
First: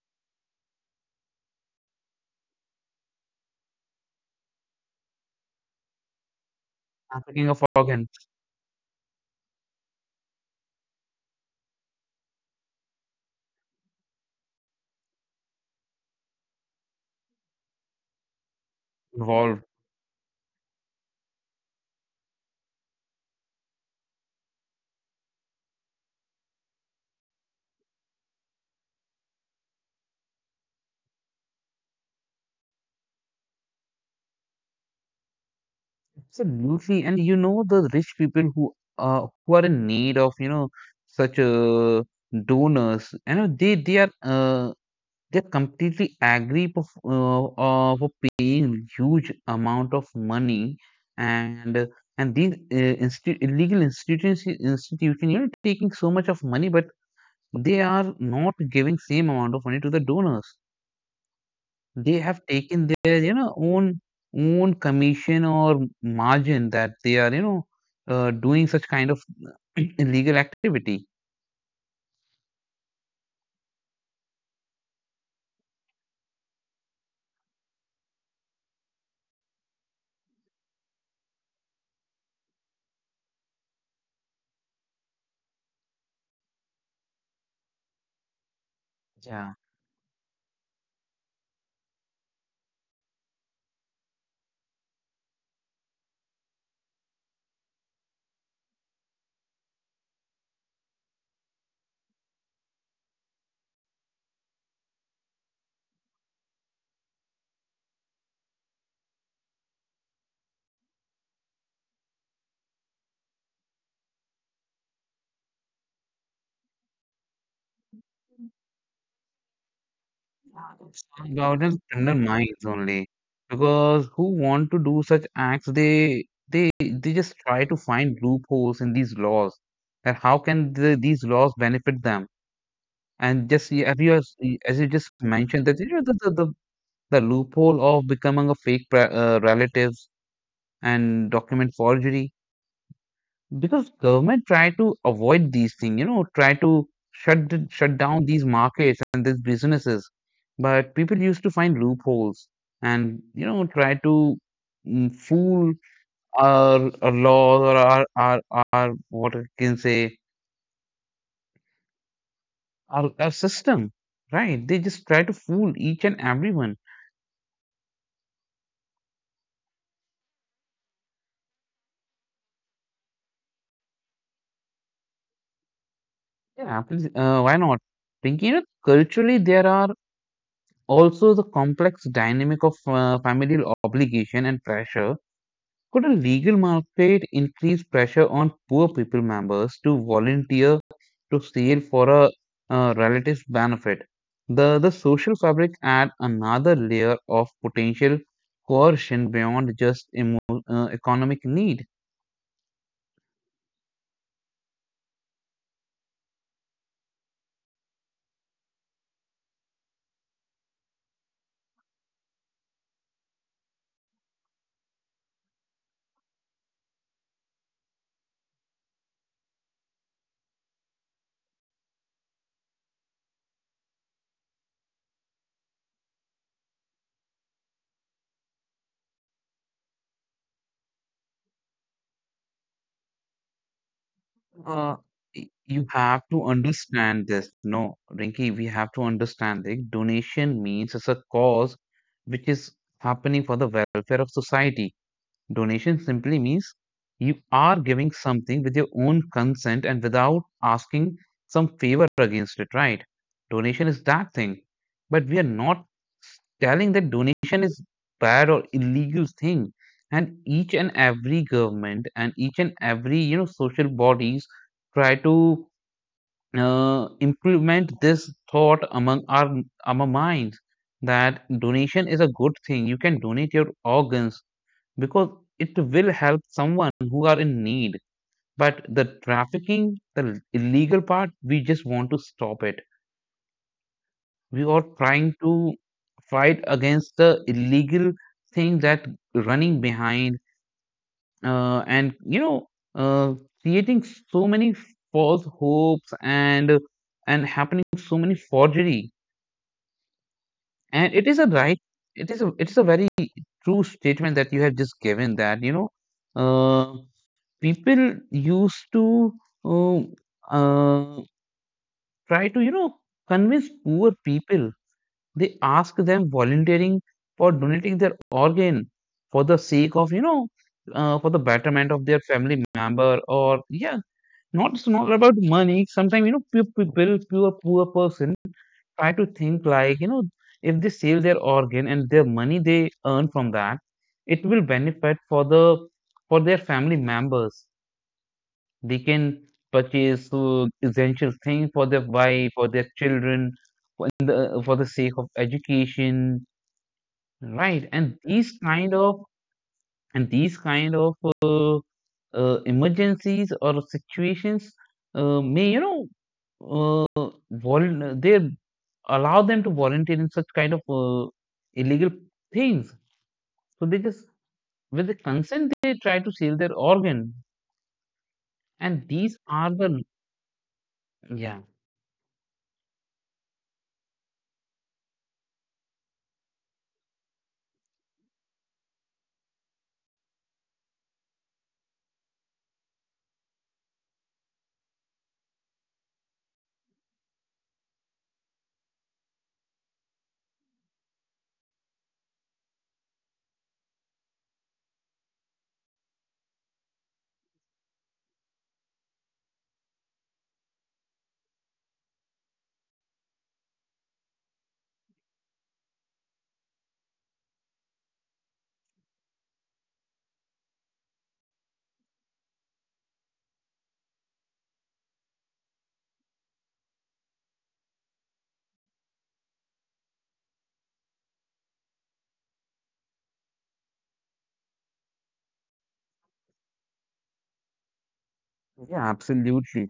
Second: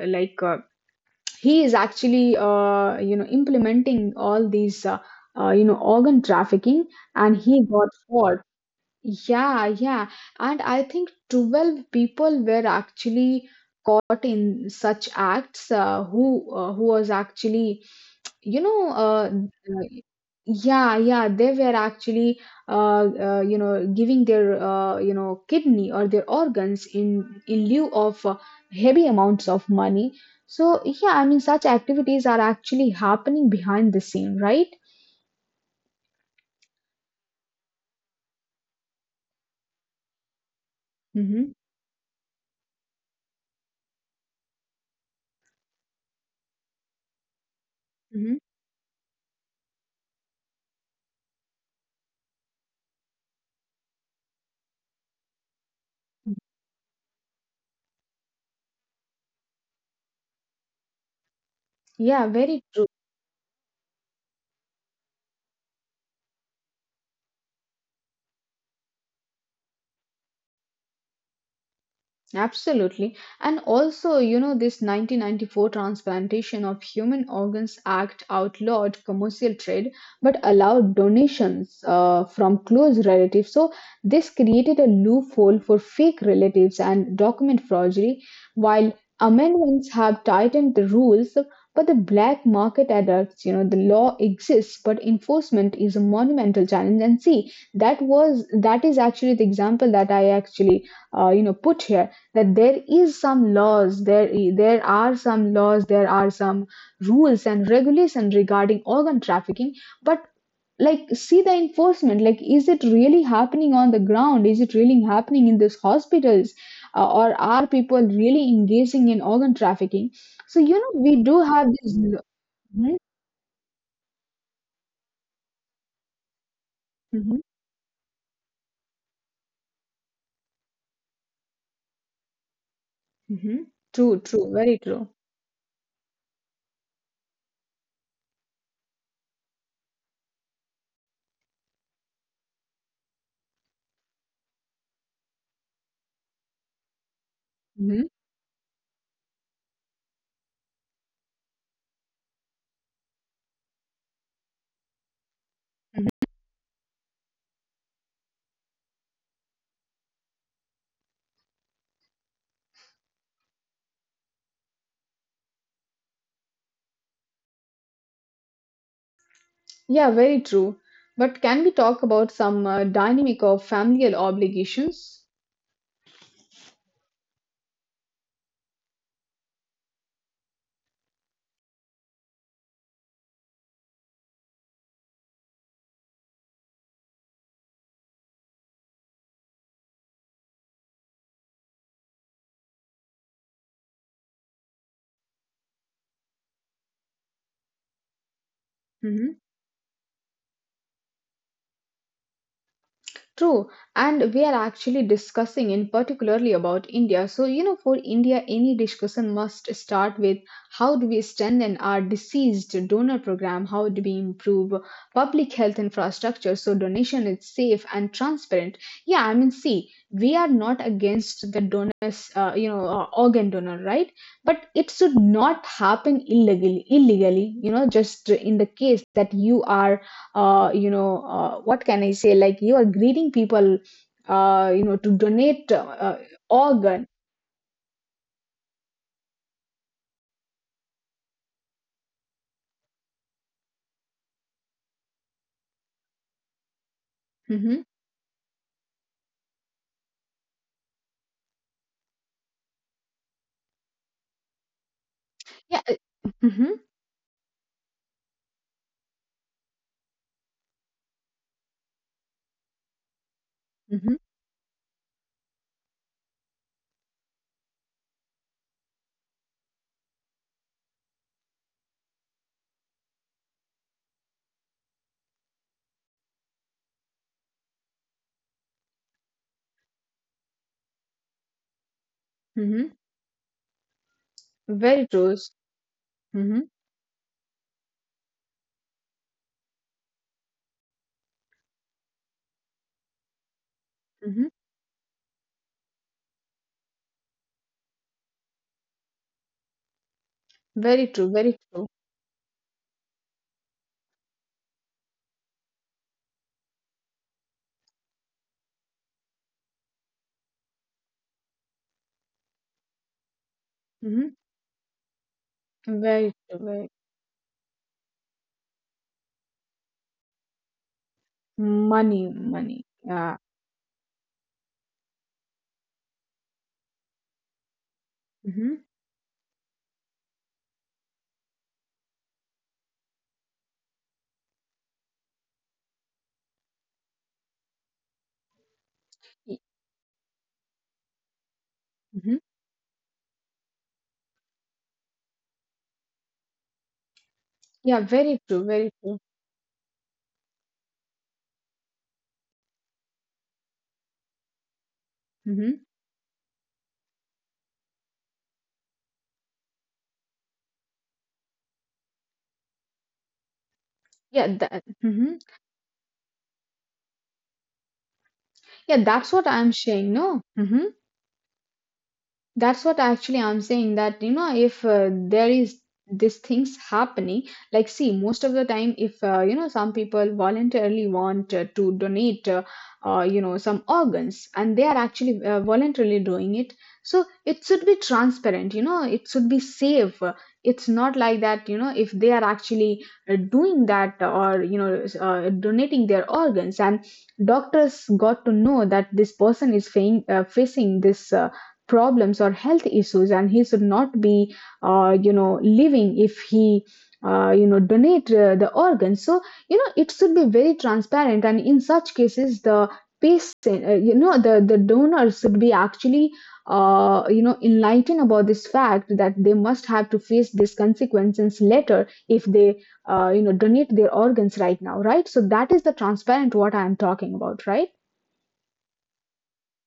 [SPEAKER 1] uh, like he is actually, implementing all these, organ trafficking, and
[SPEAKER 2] Trafficking of
[SPEAKER 1] he got
[SPEAKER 2] organs
[SPEAKER 1] caught. Yeah, yeah. And I think 12 people were actually caught in such acts, who was actually you know, uh,
[SPEAKER 2] involved.
[SPEAKER 1] uh, yeah, yeah, they were actually, giving their, kidney or their organs in lieu of heavy amounts of money. So yeah, I mean, such activities are actually happening behind the scene, right?
[SPEAKER 2] Absolutely. And you know, the rich people who are in need of, you know, such
[SPEAKER 1] Mm-hmm.
[SPEAKER 2] a donors, you know, they completely agree of, of
[SPEAKER 1] Mm-hmm.
[SPEAKER 2] paying huge amount of money, and illegal institutions institution, you know, taking so much of money but they are not giving same amount of money to the donors. They
[SPEAKER 1] Yeah,
[SPEAKER 2] have
[SPEAKER 1] very
[SPEAKER 2] taken
[SPEAKER 1] true.
[SPEAKER 2] their you know own commission or margin that they are you know doing such kind of illegal activity.
[SPEAKER 1] Absolutely. And also, you know, this 1994 Transplantation of Human Organs Act outlawed commercial trade but allowed donations from close relatives. So this created a loophole for fake relatives and document forgery, while amendments have tightened the rules. But the black market adapts. You know, the law exists, but enforcement is a monumental challenge. And see, that is actually the example that I actually, put here, that there is some laws there, there are some laws, there are some rules and regulation regarding organ trafficking, but like see, the enforcement, like is it really happening on the ground, is it really happening in these hospitals, or are people really engaging in organ trafficking? So you know, we do have
[SPEAKER 2] Garden's
[SPEAKER 1] this.
[SPEAKER 2] criminal minds
[SPEAKER 1] Mm-hmm.
[SPEAKER 2] only, because who want to do such acts they just try to find loopholes in these laws, that how can the, these laws benefit them. And
[SPEAKER 1] hmm
[SPEAKER 2] just
[SPEAKER 1] true true very
[SPEAKER 2] as you just
[SPEAKER 1] true.
[SPEAKER 2] mentioned that you know the loophole of becoming a fake relatives and document forgery, because government try to avoid these things, you know, try to shut
[SPEAKER 1] hmm
[SPEAKER 2] down these markets and these businesses. But people used to find loopholes and you know try to fool our laws or our, what I can say, our system, right? They just try to fool each and everyone.
[SPEAKER 1] yeah, very true. But can we talk about some dynamic of familial obligations?
[SPEAKER 2] Yeah, please, why not? Thinking you know, culturally there are also the complex dynamic of familial obligation and pressure. Could a legal mandate increase pressure on poor people members to volunteer to seal for a relative's benefit? The social fabric adds another layer of potential coercion
[SPEAKER 1] Mhm.
[SPEAKER 2] beyond just economic need.
[SPEAKER 1] True, and we are actually discussing in particularly about India. So, you know, for India, any discussion must start with, how do we strengthen our deceased donor program? How do we improve public health infrastructure so donation is safe and transparent? Yeah, I mean, see, we are not against the donors, you know, organ donor, right? But it should not happen illegally. Illegally, you know, just in the case that you are what can I say, like you are greeting people
[SPEAKER 2] Uh,
[SPEAKER 1] to
[SPEAKER 2] you
[SPEAKER 1] donate
[SPEAKER 2] have to
[SPEAKER 1] organ.
[SPEAKER 2] understand this. No, Rinki, we have to understand that donation means it's a cause which is happening for the welfare of society. Donation simply means you are
[SPEAKER 1] hmm
[SPEAKER 2] giving something with your own consent and without asking some favor against it, right? Donation is that thing. But we are not
[SPEAKER 1] yeah, mm-hmm.
[SPEAKER 2] telling that donation is bad or illegal thing. And each and every government and each and every you know social
[SPEAKER 1] Mm-hmm.
[SPEAKER 2] bodies try to implement this thought among our among minds that donation is a good thing. You can donate your organs because it will help someone who are in need. But the trafficking, the illegal part, we just want to stop it.
[SPEAKER 1] Mm-hmm.
[SPEAKER 2] We are
[SPEAKER 1] Very
[SPEAKER 2] trying
[SPEAKER 1] true.
[SPEAKER 2] to fight
[SPEAKER 1] Mm-hmm.
[SPEAKER 2] against the illegal thing that running behind and you know uh, creating so
[SPEAKER 1] Mm-hmm.
[SPEAKER 2] many false hopes and happening so many forgery. And
[SPEAKER 1] Very
[SPEAKER 2] it is
[SPEAKER 1] true,
[SPEAKER 2] a
[SPEAKER 1] very
[SPEAKER 2] right.
[SPEAKER 1] true.
[SPEAKER 2] It is a very true statement that you have just given that you know. Uh, people used to uh, uh, try to you know convince poor
[SPEAKER 1] Mm-hmm.
[SPEAKER 2] people. They ask them
[SPEAKER 1] Very true,
[SPEAKER 2] volunteering
[SPEAKER 1] very.
[SPEAKER 2] for donating their organ for the sake of you know for the betterment of their
[SPEAKER 1] Money,
[SPEAKER 2] family
[SPEAKER 1] money,
[SPEAKER 2] member
[SPEAKER 1] yeah.
[SPEAKER 2] or yeah, not it's not about money. Sometimes you know poor people, poor person
[SPEAKER 1] Mm-hmm.
[SPEAKER 2] try to think like you know if they sell their organ and their money they earn from that, it will benefit for the for their family members. They can purchase essential things for their
[SPEAKER 1] Mm-hmm.
[SPEAKER 2] wife, for their children, for the sake of education, right?
[SPEAKER 1] Yeah,
[SPEAKER 2] And
[SPEAKER 1] very
[SPEAKER 2] these
[SPEAKER 1] true,
[SPEAKER 2] kind
[SPEAKER 1] very
[SPEAKER 2] of
[SPEAKER 1] true.
[SPEAKER 2] and these kind of uh, emergencies or situations may you
[SPEAKER 1] Mm-hmm.
[SPEAKER 2] know they allow them to volunteer in such kind of illegal things. So they just
[SPEAKER 1] Yeah, that,
[SPEAKER 2] with the
[SPEAKER 1] mm-hmm.
[SPEAKER 2] consent they try to sell their organ,
[SPEAKER 1] Yeah,
[SPEAKER 2] and these
[SPEAKER 1] that's what
[SPEAKER 2] are
[SPEAKER 1] I'm
[SPEAKER 2] the
[SPEAKER 1] saying, no. Mm-hmm.
[SPEAKER 2] yeah
[SPEAKER 1] That's what actually I'm saying, that you know, if there is these things happening, like see, most of the time, if you know, some people voluntarily want to donate some organs, and they are actually voluntarily doing it, so it should be transparent, you know, it should be safe. It's not like that, you know, if they are actually doing that, or you know, donating their organs, and doctors got to know that this person is facing this problems or health issues, and he should not be you know, living if he you know, donate the organs. So you know, it should be very transparent, and in such cases, the patient, you know, the donor should be actually you know, enlightened about this fact, that they must have to face these consequences later, if they you know, donate their organs right now, right? So that is the transparent what I am talking about, right?
[SPEAKER 2] yeah absolutely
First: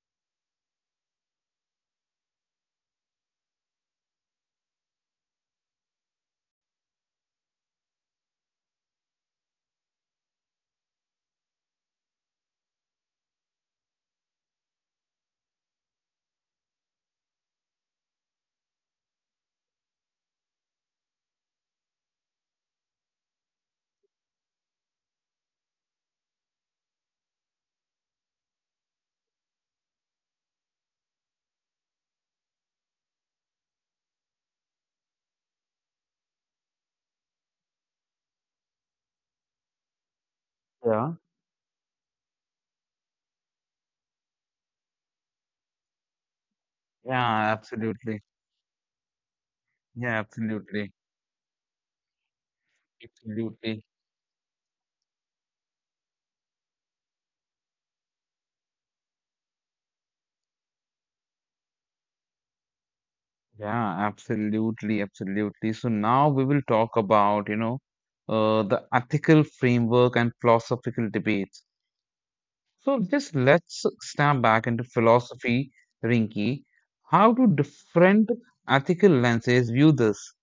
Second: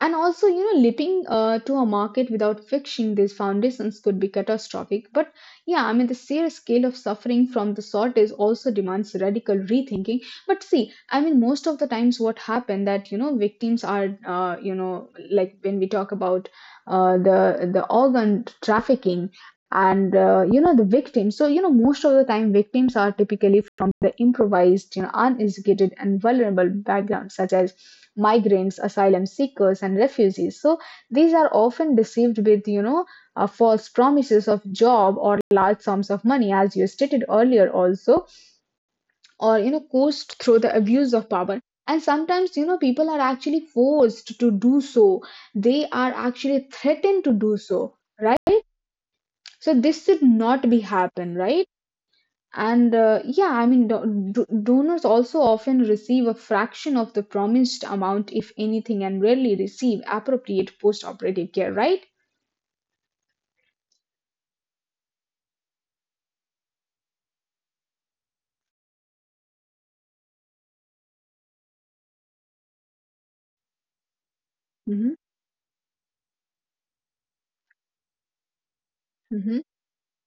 [SPEAKER 1] And also, you know, leaping to a market without fixing these foundations could be catastrophic. But yeah, I mean, the sheer scale of suffering from the shortage also demands radical rethinking. But see, I mean, most of the times what happen, that, you know, victims are, you know, like when we talk about the organ trafficking, and, you know, the victims. So, you know, most of the time victims are typically from the improvised, you know, uneducated and vulnerable backgrounds, such as migrants, asylum seekers, and refugees. So these are often deceived with, you know, false promises of job or large sums of money, as you stated earlier, also, or you know, coerced through the
[SPEAKER 2] yeah.
[SPEAKER 1] abuse of power. And sometimes, you know, people are actually forced to do so. They are actually threatened to
[SPEAKER 2] Yeah,
[SPEAKER 1] do so,
[SPEAKER 2] absolutely.
[SPEAKER 1] right? So this
[SPEAKER 2] Yeah,
[SPEAKER 1] should not be
[SPEAKER 2] absolutely.
[SPEAKER 1] happen, right? And yeah, I
[SPEAKER 2] Absolutely.
[SPEAKER 1] mean, donors also often receive a fraction of the promised amount, if anything, and rarely receive appropriate post operative care, right?
[SPEAKER 2] Yeah, absolutely. Absolutely. So now we will talk about, you know, the ethical framework and philosophical debates. So just let's step back into philosophy, Rinki. How do different ethical lenses
[SPEAKER 1] hmm
[SPEAKER 2] view this?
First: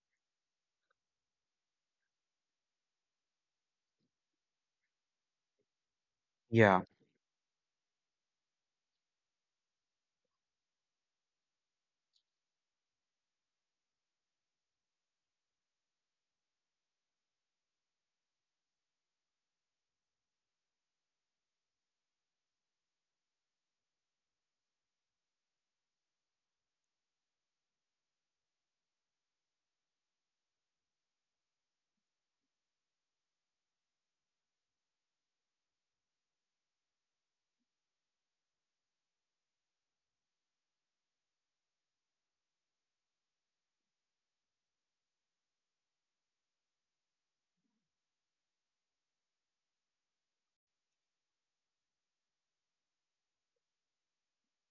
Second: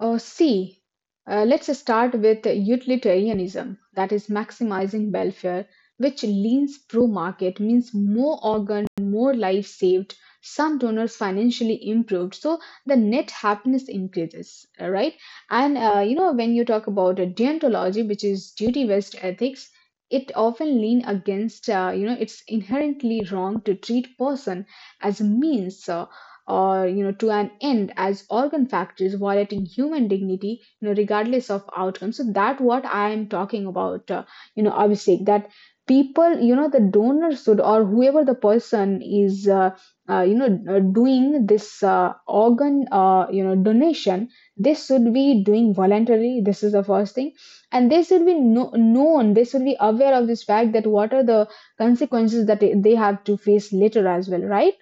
[SPEAKER 1] See, let's start with utilitarianism, that is maximizing welfare, which leans
[SPEAKER 2] Yeah,
[SPEAKER 1] pro market, means more organ, more life saved, some donors financially improved. So the net happiness increases, right? And you know, when you talk about deontology, which is duty based ethics, it often lean against, you know, it's inherently wrong to treat person as a means. Or you know, to an end, as organ factories, violating human dignity, you know, regardless of outcome. So that what I am talking about, you know, Abhishek, that people, you know, the donor should, or whoever the person is, you know, doing this organ, you know, donation, this should be doing voluntarily, this is the first thing. And they should be known, they should be aware of this fact, that what are the consequences that they have to face later as well, right?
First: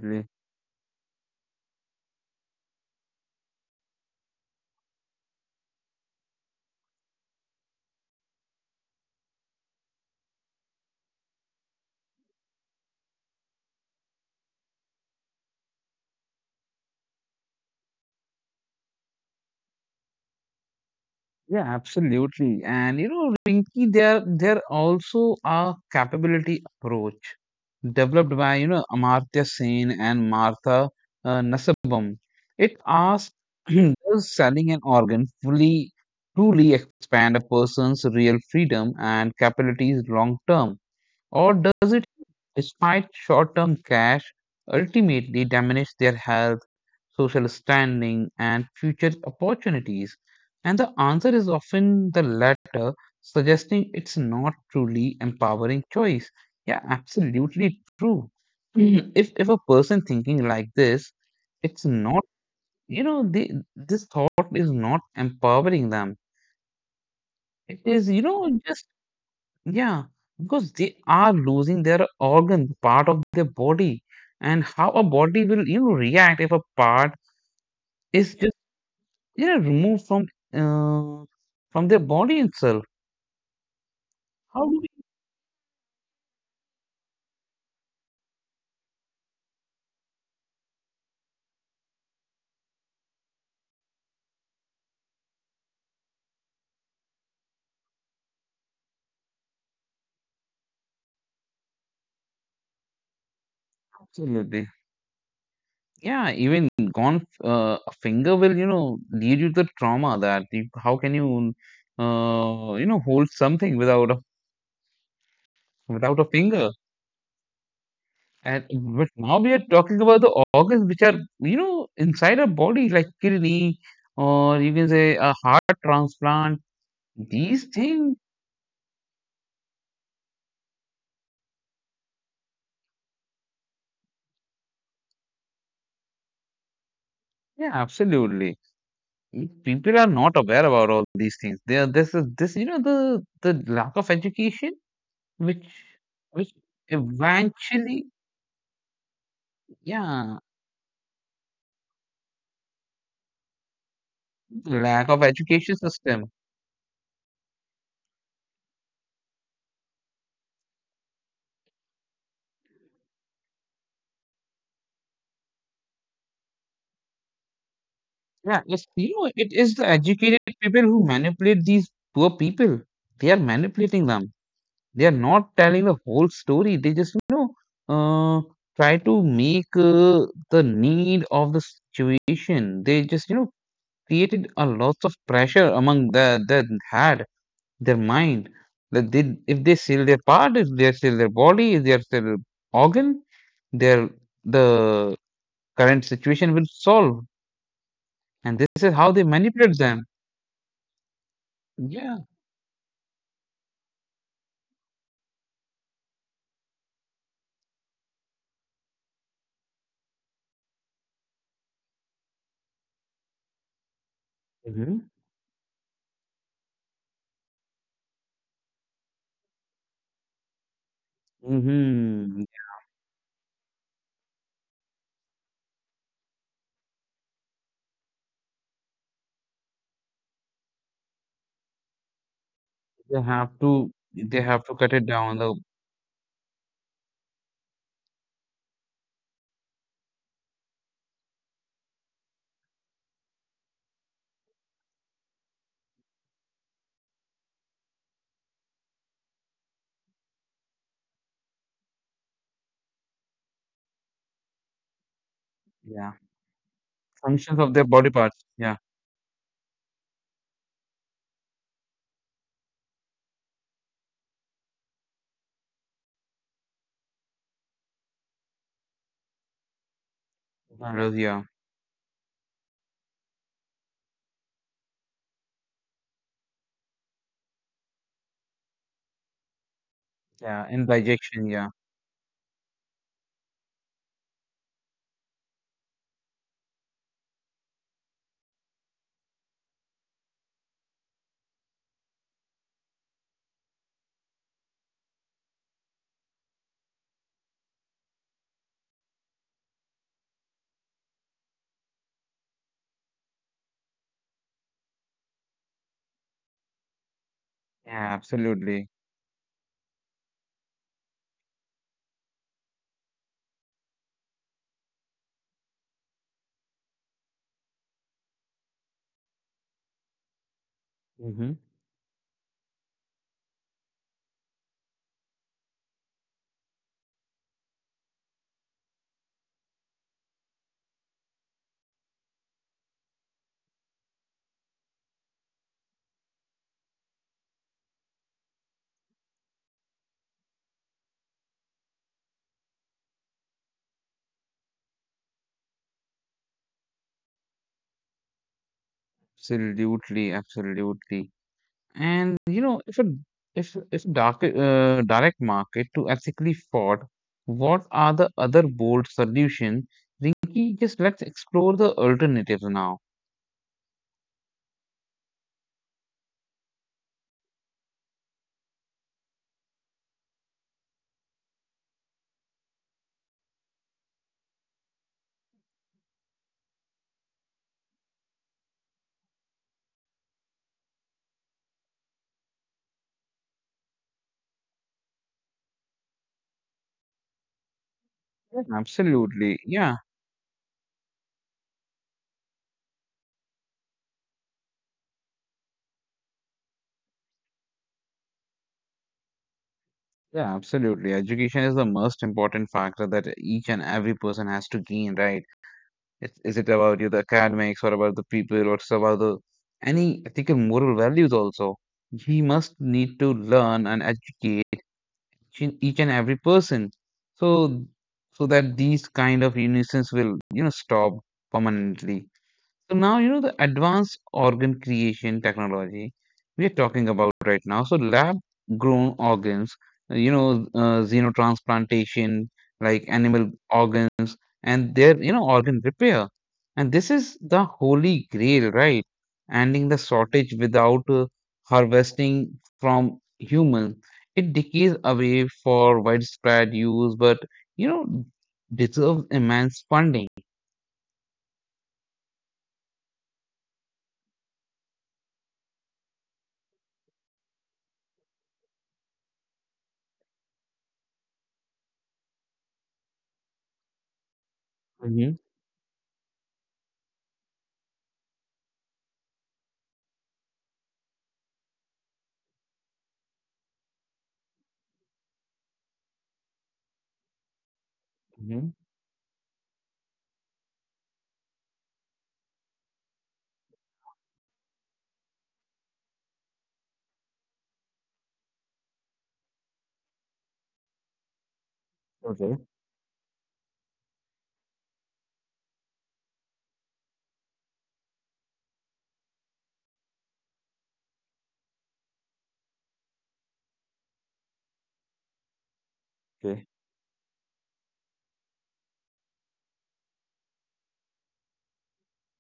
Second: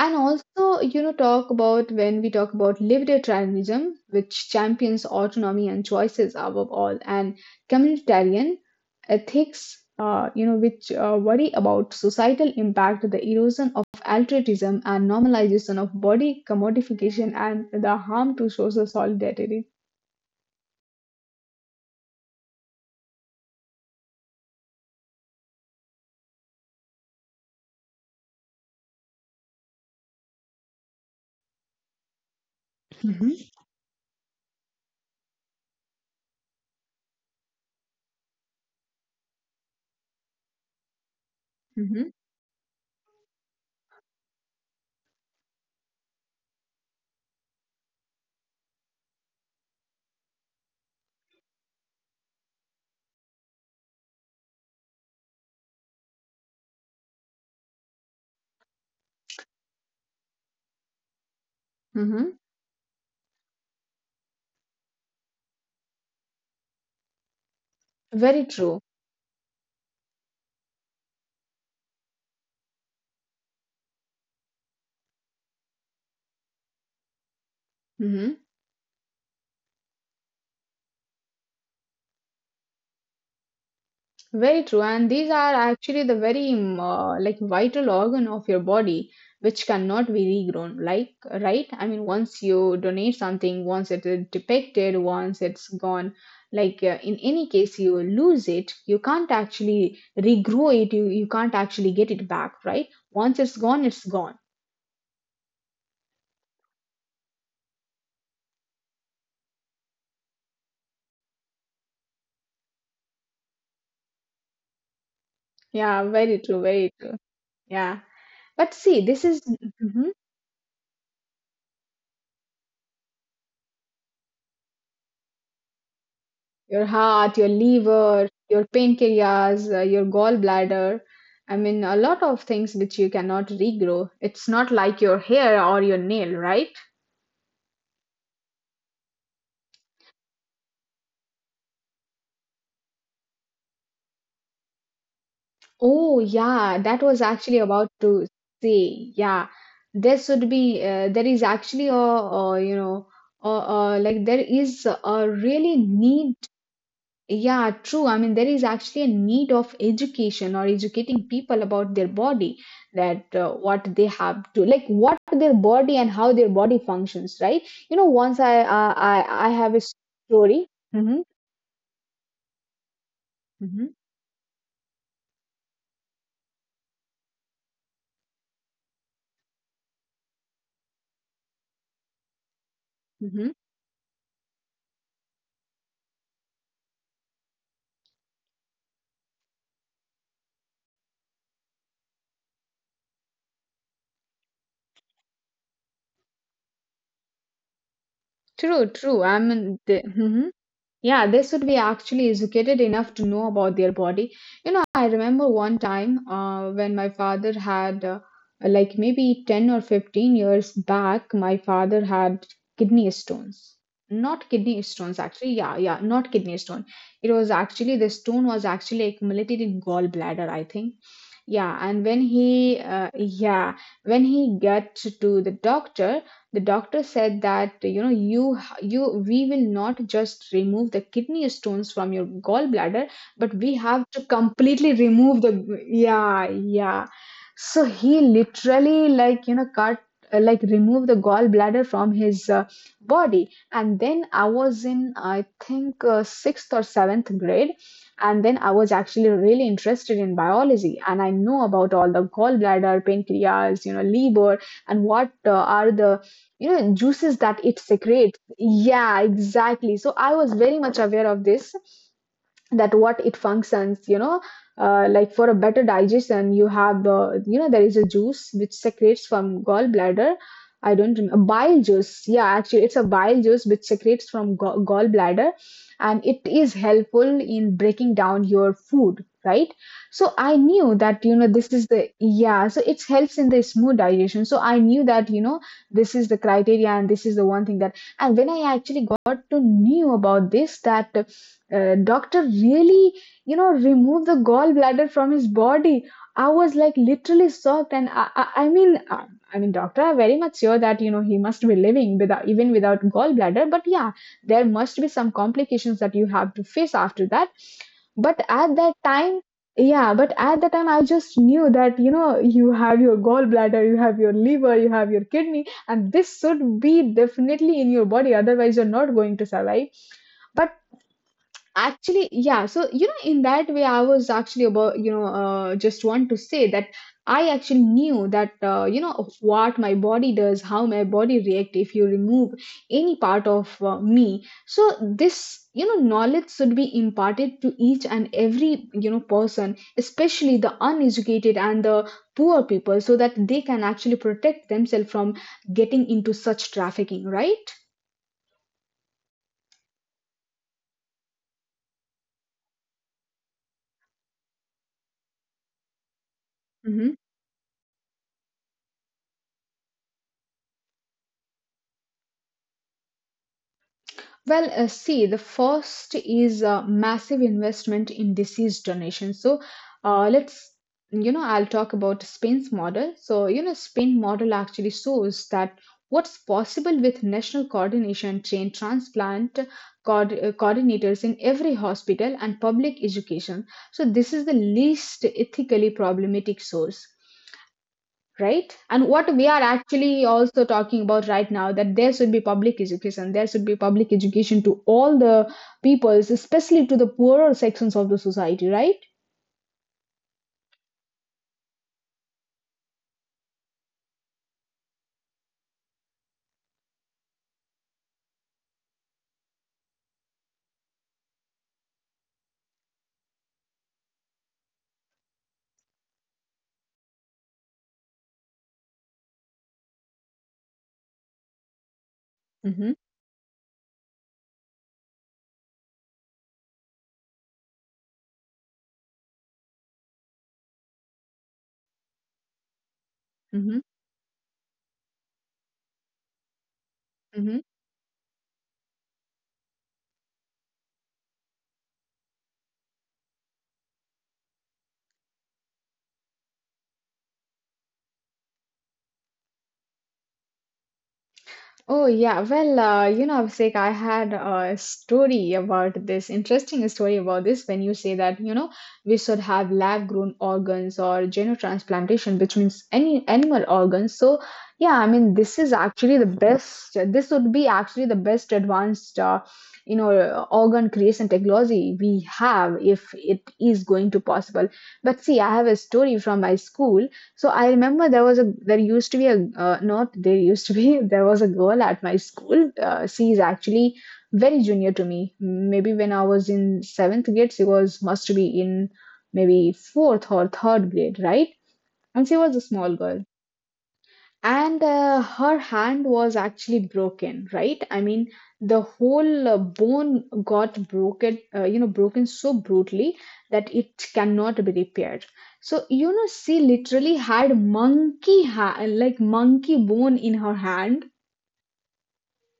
[SPEAKER 1] And also, you know, talk about, when we talk about libertarianism, which champions autonomy and choices above all, and communitarian ethics, you know, which worry about societal impact, the erosion of altruism, and normalization of body commodification, and the harm to social solidarity.
[SPEAKER 2] Yeah, absolutely. And you know, Rinki, there also a capability approach developed by you know Amartya Sen and Martha Nasabam. It asks,
[SPEAKER 1] hmm
[SPEAKER 2] does selling an organ fully truly expand a person's real freedom and capabilities long term? Or does
[SPEAKER 1] hmm
[SPEAKER 2] it, despite short term cash, ultimately diminish their health, social standing, and future opportunities? And the answer is often the latter, suggesting it's not truly empowering choice. Yeah, absolutely true. Mhm. If a person thinking like this, it's not,
[SPEAKER 1] hmm
[SPEAKER 2] you know, the, this thought is not empowering them. It is, you
[SPEAKER 1] Very
[SPEAKER 2] know,
[SPEAKER 1] true.
[SPEAKER 2] just yeah, because they are losing their organ, part of their body, and how a body will you know react if a part
[SPEAKER 1] hmm
[SPEAKER 2] is just you know removed uh, from their body itself.
[SPEAKER 1] Very
[SPEAKER 2] How
[SPEAKER 1] true,
[SPEAKER 2] do we
[SPEAKER 1] and these are actually the very like vital organ of your body, which cannot be regrown. Like, right? I mean, once you donate something, once it is depicted, once it's gone, like in any case, you lose it. You can't actually regrow it. You can't actually get it back, right? Once it's gone, it's gone.
[SPEAKER 2] absolutely? Yeah, even gone a finger will you know lead you to trauma, that you, how can you you know hold something
[SPEAKER 1] Yeah,
[SPEAKER 2] without
[SPEAKER 1] very
[SPEAKER 2] a
[SPEAKER 1] true,
[SPEAKER 2] finger?
[SPEAKER 1] very true. Yeah, but
[SPEAKER 2] And
[SPEAKER 1] see, this
[SPEAKER 2] but
[SPEAKER 1] is.
[SPEAKER 2] now we are
[SPEAKER 1] Mhm.
[SPEAKER 2] talking about the organs which are, you know, inside our body, like kidney, or you can say a heart transplant.
[SPEAKER 1] Your heart, your
[SPEAKER 2] These
[SPEAKER 1] liver,
[SPEAKER 2] things,
[SPEAKER 1] your pancreas, your gallbladder. I mean, a lot of things which you cannot regrow. It's not like your hair or your nail, right?
[SPEAKER 2] yeah, absolutely. People are not aware about all these things. They are this is this, you know, the lack of education, which
[SPEAKER 1] Oh,
[SPEAKER 2] which
[SPEAKER 1] yeah, that was actually about
[SPEAKER 2] eventually,
[SPEAKER 1] to say. Yeah, there should
[SPEAKER 2] yeah,
[SPEAKER 1] be, there is actually a you know, like there is
[SPEAKER 2] lack
[SPEAKER 1] a
[SPEAKER 2] of
[SPEAKER 1] really
[SPEAKER 2] education
[SPEAKER 1] need.
[SPEAKER 2] system.
[SPEAKER 1] Yeah, true. I mean, there is actually a need of education, or educating people about their body, that what they have to, like, what their body and how their body functions, right? You know, once I
[SPEAKER 2] Yeah,
[SPEAKER 1] I
[SPEAKER 2] it's, you
[SPEAKER 1] I I
[SPEAKER 2] know, it
[SPEAKER 1] have a
[SPEAKER 2] is the educated
[SPEAKER 1] story.
[SPEAKER 2] people
[SPEAKER 1] Mm-hmm,
[SPEAKER 2] who manipulate these poor people. They are
[SPEAKER 1] mm-hmm,
[SPEAKER 2] manipulating them. They are not telling the whole story. They just, you know, uh, try to make the need of the situation. They just,
[SPEAKER 1] mm-hmm.
[SPEAKER 2] you know, created a lot of pressure among the their head, their mind. That they, if they sell their part, if they sell their body, if they sell their organ, their the current situation will solve. And this
[SPEAKER 1] True,
[SPEAKER 2] is how
[SPEAKER 1] true.
[SPEAKER 2] they
[SPEAKER 1] I mean,
[SPEAKER 2] manipulate
[SPEAKER 1] the,
[SPEAKER 2] them.
[SPEAKER 1] mhm. Yeah, they should be actually
[SPEAKER 2] Yeah.
[SPEAKER 1] educated enough to know about their body. You know, I remember one time when my father had, like maybe 10 or 15 years back, my father had kidney stones. Not kidney stones,
[SPEAKER 2] Hmm.
[SPEAKER 1] actually. Yeah, yeah, not kidney stone. It was actually, the stone was actually accumulated in gallbladder, I think. Yeah, and when
[SPEAKER 2] Hmm.
[SPEAKER 1] he, when he got to the doctor said that you know you you we will not just remove the kidney stones from your gallbladder, but we have to
[SPEAKER 2] They have to
[SPEAKER 1] completely
[SPEAKER 2] cut it
[SPEAKER 1] remove
[SPEAKER 2] down. The
[SPEAKER 1] the, yeah yeah so he literally, cut, like, remove the gallbladder from his, body. And then I was in, I think, 6th or 7th grade, and then I was actually really interested in biology, and I know about all the gallbladder, pancreas, liver, and what are the,
[SPEAKER 2] yeah.
[SPEAKER 1] juices that
[SPEAKER 2] Functions
[SPEAKER 1] it
[SPEAKER 2] of their body
[SPEAKER 1] secretes.
[SPEAKER 2] parts. Yeah.
[SPEAKER 1] Yeah, exactly. So I was very much aware of this, that what it functions, like, for a better digestion you have, there is a juice which secretes from gallbladder. I don't
[SPEAKER 2] Marrows,
[SPEAKER 1] remember.
[SPEAKER 2] yeah.
[SPEAKER 1] Bile juice, yeah, actually it's a bile juice which secretes from gallbladder, and it is helpful in breaking down your food, right? So I
[SPEAKER 2] Yeah.
[SPEAKER 1] knew
[SPEAKER 2] And
[SPEAKER 1] that,
[SPEAKER 2] digestion.
[SPEAKER 1] this
[SPEAKER 2] Yeah.
[SPEAKER 1] is the, yeah, so it helps in the smooth digestion. So I knew that, this is the criteria and this is the one thing that. And when I actually got to knew about this, that doctor really, removed the gallbladder from his body, I was like literally shocked. And I mean, I mean, doctor, I'm very much sure that, he must be living without, even without, gallbladder, but yeah, there must be some complications that you have to face after that.
[SPEAKER 2] Yeah.
[SPEAKER 1] But at that
[SPEAKER 2] Absolutely.
[SPEAKER 1] time, yeah but at the time I just knew that, you have your gallbladder, you have your liver, you have your kidney, and this should be definitely in your body, otherwise you're not going to survive,
[SPEAKER 2] Hmm.
[SPEAKER 1] actually. Yeah, so in that way I was actually about, just want to say that I actually knew that, of what my body does, how my body react if you remove any part of, me. So this, knowledge should be imparted to each and every, person, especially the uneducated and the poor people, so that they can actually protect themselves from getting into such trafficking, right?
[SPEAKER 2] Absolutely. Absolutely. And you know, if a if dark direct market to ethically fought,
[SPEAKER 1] Mhm.
[SPEAKER 2] what are the other bold solution? Rinky, just let's explore the alternatives now.
[SPEAKER 1] Well, see, the first is a massive investment in disease donation. So, let's, I'll talk about Spain's model. So, Spain model actually shows that what's possible with national coordination, trained transplant coordinators in every hospital, and public education. So, this is the least ethically problematic source,
[SPEAKER 2] Yeah,
[SPEAKER 1] right? And what we are
[SPEAKER 2] absolutely. Yeah.
[SPEAKER 1] actually also talking about right now, that there should be public education, there should be public education to all the peoples, especially to the poorer sections of the society, right?
[SPEAKER 2] Yeah, absolutely. Education is the most important factor that each and every person has to gain, right? It's, is it about you, the academics, or about the people, or it's about the any ethical moral values also? He must need to learn and educate each and every person, so so that these kind of nuisance will stop permanently.
[SPEAKER 1] Mm-hmm,
[SPEAKER 2] So now, you know, the advanced organ creation technology we are talking about right now. So lab grown organs, xenotransplantation, like animal
[SPEAKER 1] mm-hmm,
[SPEAKER 2] organs and their, you know, organ repair. And this is
[SPEAKER 1] mm-hmm.
[SPEAKER 2] the holy grail, right? Ending the shortage without harvesting from human. It decays away for widespread use, but, you know, deserves immense funding.
[SPEAKER 1] Oh, yeah. Well, Abhishek, I had a story about this, interesting story about this, when you say that, we should have lab-grown organs or transplantation, which means any animal organs. So, yeah, I mean,
[SPEAKER 2] hmm
[SPEAKER 1] this would be actually the best advanced, organ creation technology we have, if it is going to possible. But see, I have a story from my school. So I remember there was a there
[SPEAKER 2] hmm
[SPEAKER 1] used to be a not there used to be there was a girl at my school. She is actually very junior to me. Maybe when I was in seventh grade, she was must be in maybe fourth or third grade, right? And she was a
[SPEAKER 2] Okay.
[SPEAKER 1] small girl, and her hand was actually broken, right? I mean, the whole bone got broken, broken so brutally that it cannot be repaired. So she literally had like monkey bone in her hand.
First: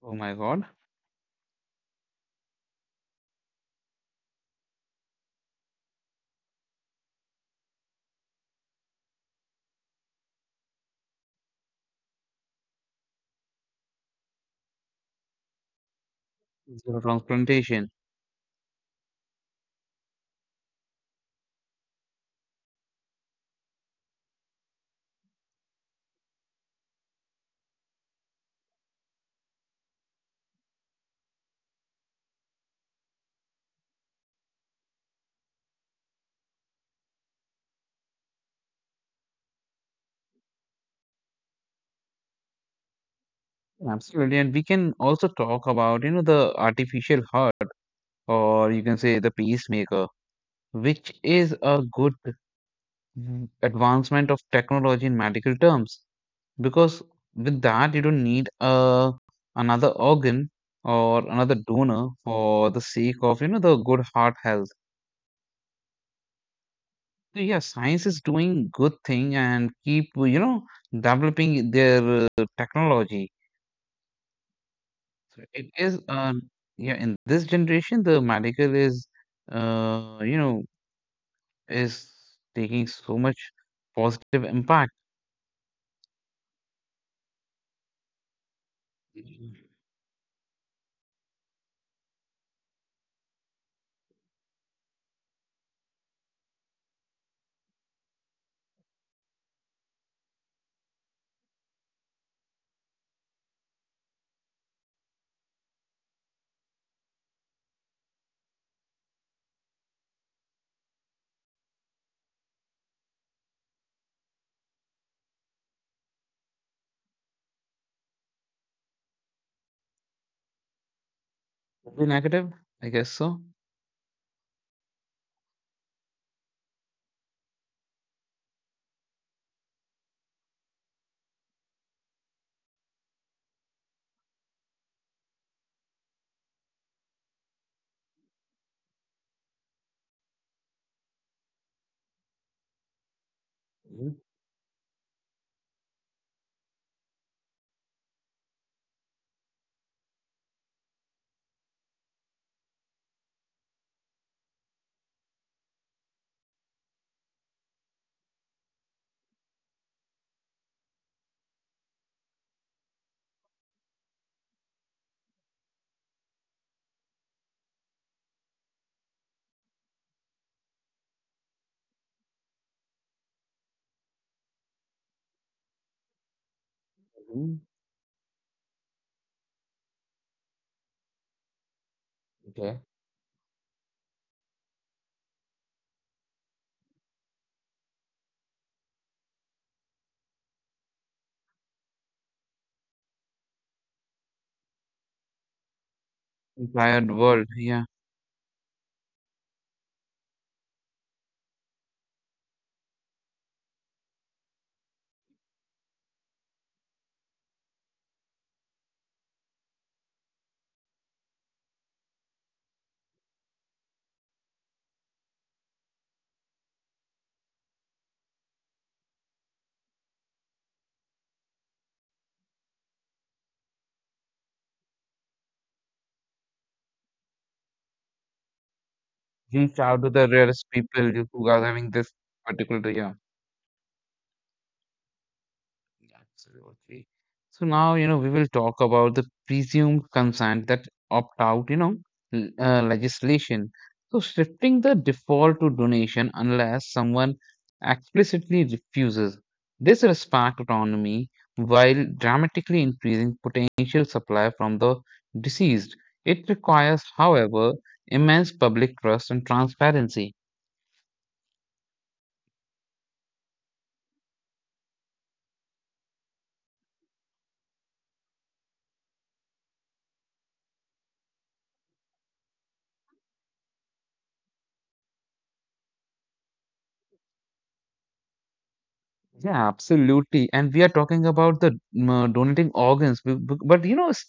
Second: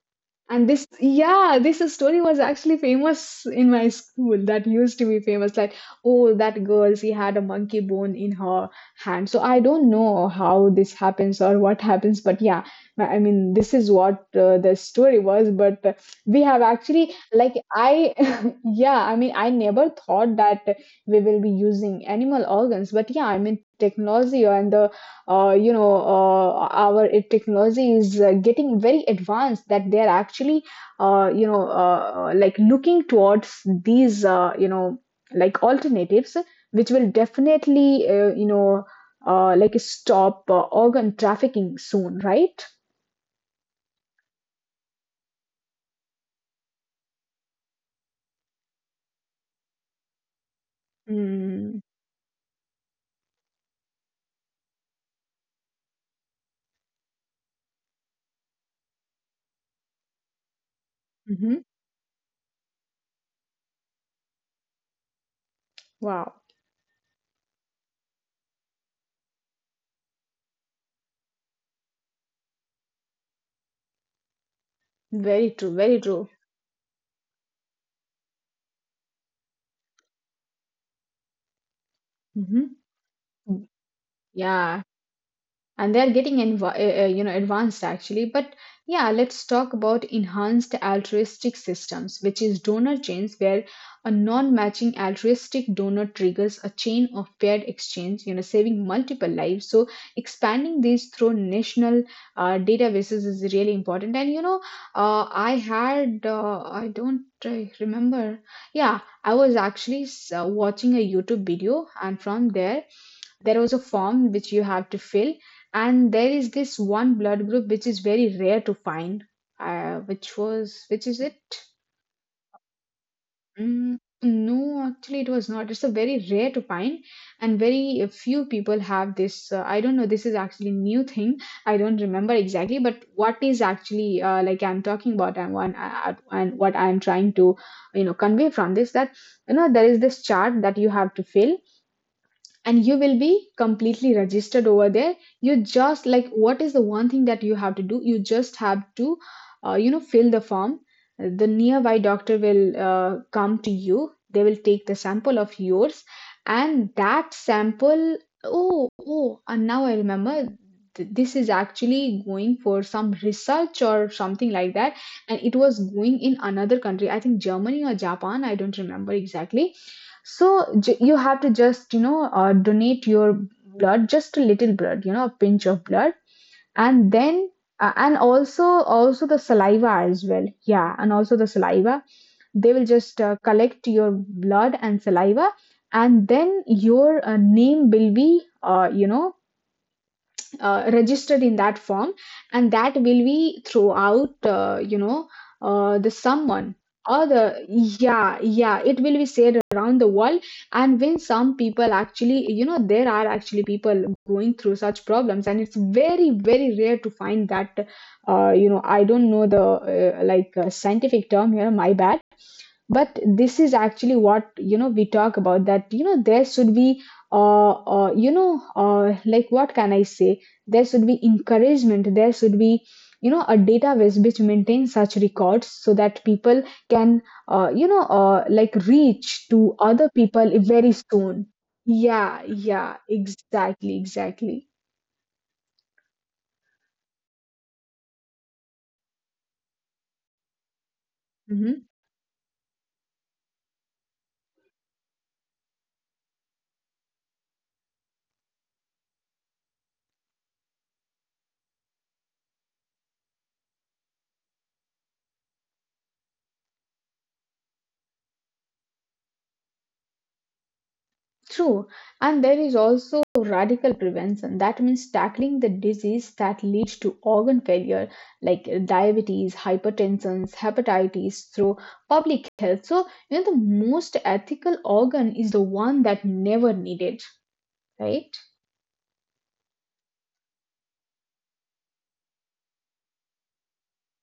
[SPEAKER 2] Oh my God,
[SPEAKER 1] And this, yeah, this story was actually famous in my school. That used to be famous. Like, oh, that girl, she had a monkey bone in her hand. So I don't know how this happens or what happens, but yeah, I mean, this is what the story was. But we have
[SPEAKER 2] zero
[SPEAKER 1] actually, like,
[SPEAKER 2] transplantation.
[SPEAKER 1] I, yeah, I mean, I never thought that we will be using animal organs, but yeah, I mean, technology and the, our technology is, getting very advanced, that they are actually, like, looking towards these, like alternatives, which will definitely, like stop, organ trafficking soon, right?
[SPEAKER 2] Absolutely. And we can also talk about, you know, the artificial heart, or you can say the pacemaker, which is
[SPEAKER 1] Mm-hmm.
[SPEAKER 2] a good advancement of technology in medical terms. Because with that, you don't need a another organ or another donor for the sake of, you know, the good heart health.
[SPEAKER 1] Wow.
[SPEAKER 2] So yeah, science is doing good thing and keep, you know, developing their technology. So
[SPEAKER 1] Very
[SPEAKER 2] it
[SPEAKER 1] true,
[SPEAKER 2] is,
[SPEAKER 1] very true.
[SPEAKER 2] yeah, in this generation, the medical is, uh, you know, is
[SPEAKER 1] Hmm.
[SPEAKER 2] taking so much positive
[SPEAKER 1] Yeah,
[SPEAKER 2] impact.
[SPEAKER 1] and they are getting advanced actually. But yeah, let's talk about enhanced altruistic systems, which is donor chains, where a non-matching altruistic donor triggers a chain of paired exchange, saving multiple lives. So expanding these through national databases is really important. And I had, I don't, remember. Yeah, I was actually, watching a YouTube video, and from there there was a form which you have to fill, and there is this one blood group which is very rare to find, which is it?
[SPEAKER 2] Probably negative, I guess so.
[SPEAKER 1] Mm, no, actually it was not. It's a very rare to find, and very few people have this. I don't know, this is actually new thing, I don't remember exactly. But what is actually, like, I'm talking about, and one and what I'm trying to, convey from this, that there is this chart that you have to fill, and you will be
[SPEAKER 2] Mhm,
[SPEAKER 1] completely registered over there. You just, like, what is the one thing that you have to do? You just have to, fill the form. The nearby doctor will come to you, they will take the sample of yours, and that sample, oh, oh, and now I remember, this is actually going for some research or something like that. And it was going in another country, I think Germany or Japan, I don't remember exactly. So, you have to just, donate your blood, just a little blood, a pinch of blood, and then,
[SPEAKER 2] mhm.
[SPEAKER 1] and also, also the saliva as well. Yeah, and also the saliva. They
[SPEAKER 2] Okay.
[SPEAKER 1] will just collect your blood and saliva, and then your name will be, registered in that form, and that will be throughout, the someone,
[SPEAKER 2] Entire
[SPEAKER 1] or
[SPEAKER 2] world,
[SPEAKER 1] the,
[SPEAKER 2] yeah.
[SPEAKER 1] yeah, yeah, it will be said around the world. And when some people actually, there are actually people going through such problems, and it's very, very rare to find that, I don't know the, scientific term here, my bad. But this is actually what, we talk about, that there should be, what can I say, there should be encouragement, there should be, a database which maintains such records, so that people can, like, reach
[SPEAKER 2] Reach
[SPEAKER 1] to
[SPEAKER 2] out to
[SPEAKER 1] other
[SPEAKER 2] the
[SPEAKER 1] people
[SPEAKER 2] rarest
[SPEAKER 1] very
[SPEAKER 2] people who
[SPEAKER 1] soon.
[SPEAKER 2] are having this
[SPEAKER 1] Yeah,
[SPEAKER 2] particular,
[SPEAKER 1] yeah,
[SPEAKER 2] yeah.
[SPEAKER 1] exactly, exactly.
[SPEAKER 2] Absolutely. So now, you know, we will talk about the presumed consent that opt out, you
[SPEAKER 1] Mhm.
[SPEAKER 2] know, legislation. So shifting the default to donation unless someone explicitly refuses. This respect autonomy while dramatically increasing potential supply from the deceased. It requires, however, immense public trust and transparency.
[SPEAKER 1] True, and there is also radical prevention. That means tackling the disease that leads to organ failure, like diabetes, hypertension, hepatitis, through public health. So, the most ethical organ is the one that never needed, right?
[SPEAKER 2] Yeah, absolutely. And we are talking about the donating organs, but you know, s-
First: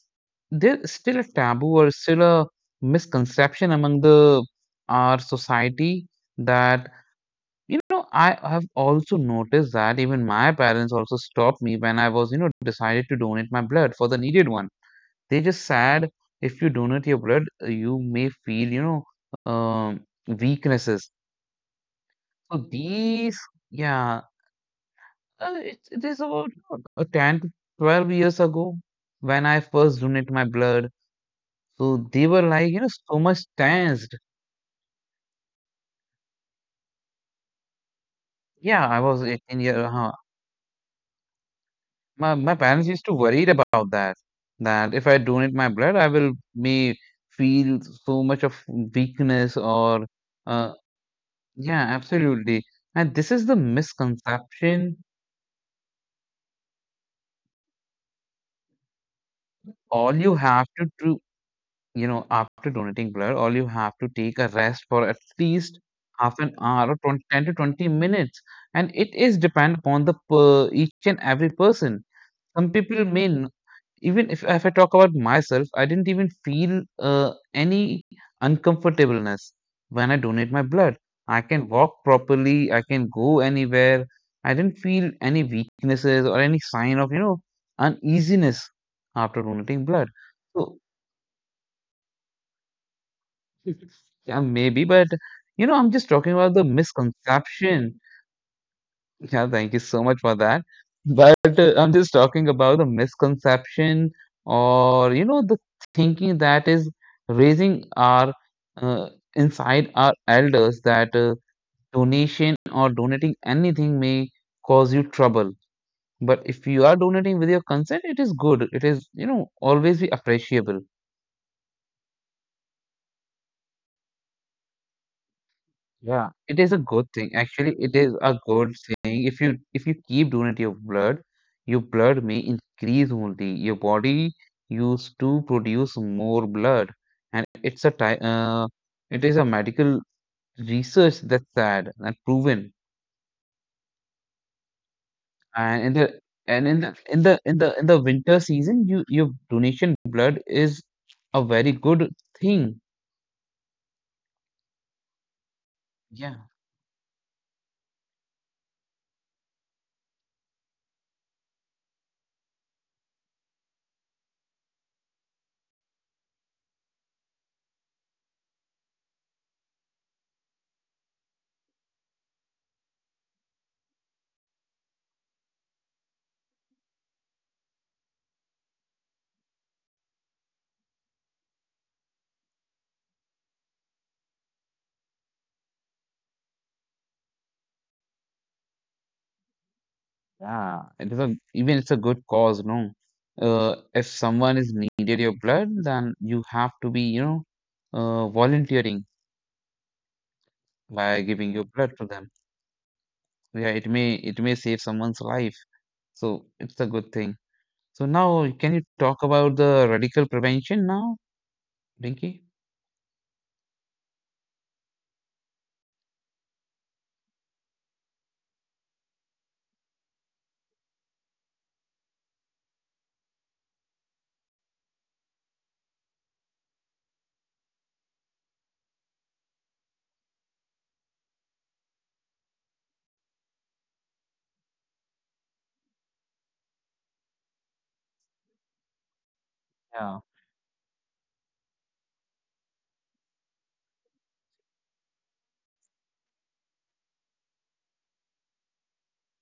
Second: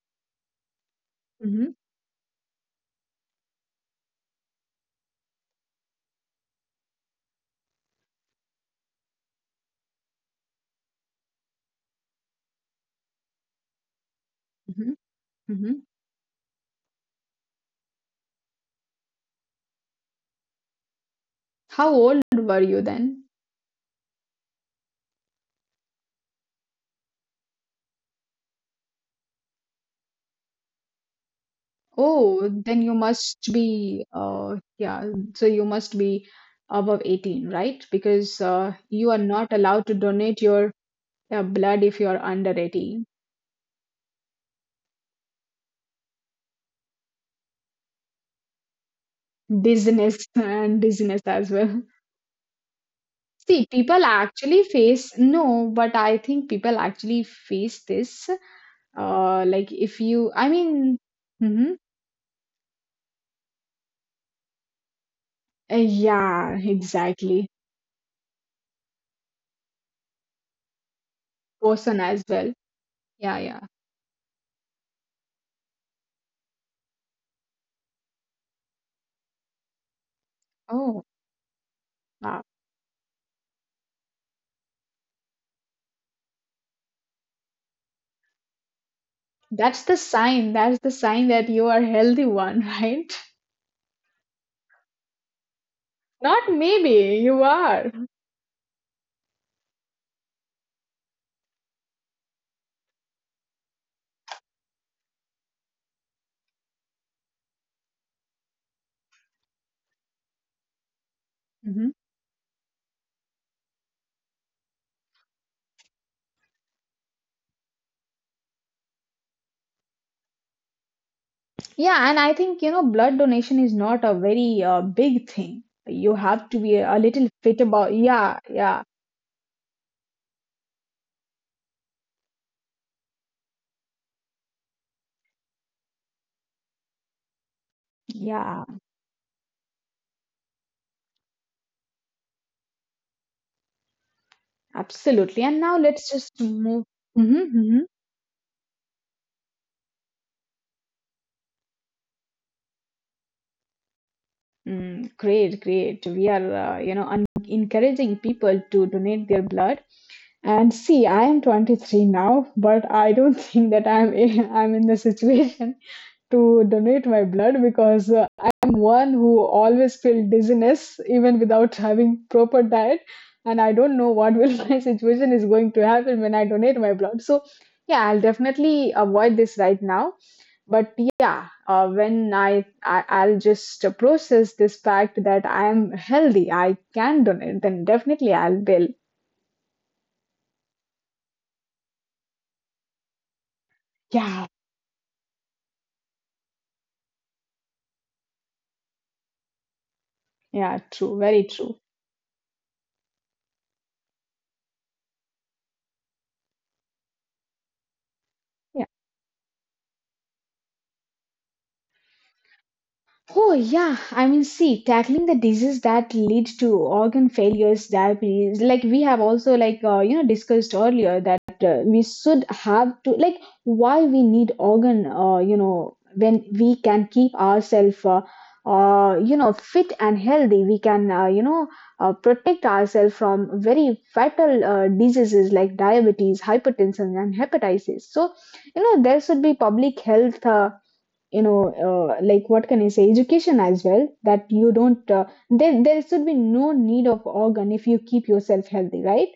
[SPEAKER 2] there's still a
[SPEAKER 1] Hmm.
[SPEAKER 2] taboo or still a misconception among the our society that you know I have also noticed that even my parents also stopped me when I was you know decided to donate my blood for the needed one.
[SPEAKER 1] Hmm.
[SPEAKER 2] They just
[SPEAKER 1] Hmm.
[SPEAKER 2] said if you donate your blood, you may feel um, weaknesses.
[SPEAKER 1] How old
[SPEAKER 2] So
[SPEAKER 1] were you then?
[SPEAKER 2] these, yeah. It is about 10 to 12 years ago when I first donated my blood. So they were
[SPEAKER 1] Oh,
[SPEAKER 2] like, you
[SPEAKER 1] then
[SPEAKER 2] know,
[SPEAKER 1] you
[SPEAKER 2] so much
[SPEAKER 1] must be,
[SPEAKER 2] tensed.
[SPEAKER 1] so you must be above 18, right? Because
[SPEAKER 2] Yeah, I
[SPEAKER 1] you are
[SPEAKER 2] was
[SPEAKER 1] not
[SPEAKER 2] 18 year.
[SPEAKER 1] allowed to donate your, yeah, blood if you're under
[SPEAKER 2] My parents used
[SPEAKER 1] 18.
[SPEAKER 2] to worried about that. That if I donate my blood, I will may feel so much of weakness or,
[SPEAKER 1] Dizziness
[SPEAKER 2] uh,
[SPEAKER 1] and dizziness as
[SPEAKER 2] yeah,
[SPEAKER 1] well.
[SPEAKER 2] absolutely. And this is the
[SPEAKER 1] See, people actually
[SPEAKER 2] misconception.
[SPEAKER 1] face, no, but I think people actually face this. Like if
[SPEAKER 2] All
[SPEAKER 1] you,
[SPEAKER 2] you
[SPEAKER 1] I
[SPEAKER 2] have to
[SPEAKER 1] mean,
[SPEAKER 2] do
[SPEAKER 1] mm-hmm.
[SPEAKER 2] you know, after donating blood, all you have to take a rest for at least half
[SPEAKER 1] Yeah,
[SPEAKER 2] an hour or 20,
[SPEAKER 1] exactly.
[SPEAKER 2] 10 to 20 minutes. And it is depend upon the per, each and every
[SPEAKER 1] Person
[SPEAKER 2] person.
[SPEAKER 1] as well.
[SPEAKER 2] Some people may,
[SPEAKER 1] Yeah,
[SPEAKER 2] n-
[SPEAKER 1] yeah.
[SPEAKER 2] even if I talk about myself, I didn't even feel any uncomfortableness when I donate my blood.
[SPEAKER 1] Oh,
[SPEAKER 2] I can walk
[SPEAKER 1] wow.
[SPEAKER 2] properly, I can go anywhere. I didn't feel any weaknesses or any sign of, you know, uneasiness after
[SPEAKER 1] That's
[SPEAKER 2] donating
[SPEAKER 1] the
[SPEAKER 2] blood.
[SPEAKER 1] sign. That's
[SPEAKER 2] So
[SPEAKER 1] the sign that you are healthy one, right?
[SPEAKER 2] yeah, maybe, but you know, I'm just talking
[SPEAKER 1] Not
[SPEAKER 2] about the
[SPEAKER 1] maybe, you are.
[SPEAKER 2] misconception. Yeah, thank you so much for that. But I'm just talking about the misconception or, you know, the thinking that is raising our uh, inside our elders that
[SPEAKER 1] Mhm.
[SPEAKER 2] donation or donating anything may cause you trouble. But if you are donating with your consent, it is good. It is, you know, always be appreciable.
[SPEAKER 1] Yeah, and I think, blood donation is not a very big thing. You
[SPEAKER 2] Yeah,
[SPEAKER 1] have
[SPEAKER 2] it
[SPEAKER 1] to
[SPEAKER 2] is a
[SPEAKER 1] be a
[SPEAKER 2] good thing.
[SPEAKER 1] little fit
[SPEAKER 2] Actually, it
[SPEAKER 1] about.
[SPEAKER 2] is a
[SPEAKER 1] Yeah,
[SPEAKER 2] good
[SPEAKER 1] yeah,
[SPEAKER 2] thing. If you keep donate your blood may increase only. Your body used to produce more blood, and
[SPEAKER 1] yeah,
[SPEAKER 2] it is a medical research that's sad and proven.
[SPEAKER 1] absolutely. And now
[SPEAKER 2] And in
[SPEAKER 1] let's
[SPEAKER 2] the
[SPEAKER 1] just
[SPEAKER 2] and in
[SPEAKER 1] move.
[SPEAKER 2] the
[SPEAKER 1] Mm-hmm, mm-hmm.
[SPEAKER 2] in the winter season, you your donation blood is a very good thing.
[SPEAKER 1] Mm, great, great. We
[SPEAKER 2] Yeah.
[SPEAKER 1] are, un encouraging people to donate their blood. And see, I am 23 now, but I don't think that I'm in the situation to donate my blood, because I'm one who always feel dizziness even without having proper diet, and I don't know what will my situation is going to happen when I donate my blood. So yeah, I'll definitely avoid this right now. But yeah, when I I'll just process this fact that I am healthy, I can donate, then definitely I'll will.
[SPEAKER 2] Yeah, it is a even it's a good cause, no. If someone
[SPEAKER 1] Yeah,
[SPEAKER 2] is needed your blood, then you have to be, you know, volunteering
[SPEAKER 1] yeah,
[SPEAKER 2] by
[SPEAKER 1] true,
[SPEAKER 2] giving
[SPEAKER 1] very
[SPEAKER 2] your blood
[SPEAKER 1] true.
[SPEAKER 2] to them. Yeah, it may save someone's life, so it's a good thing. So now, can you
[SPEAKER 1] Yeah.
[SPEAKER 2] talk about the radical prevention now, Dinky?
[SPEAKER 1] Oh, yeah. I mean, see, tackling the disease that lead to organ failures, diabetes, like we have also like, discussed earlier, that we should have to like, why we need organ, when we can keep ourselves, fit and healthy, we can, protect ourselves from very fatal diseases like diabetes, hypertension, and hepatitis. So, there should be public
[SPEAKER 2] Yeah.
[SPEAKER 1] health. You know like, what can I say, education as well, that you don't, then there should be no need of organ if you keep yourself healthy, right?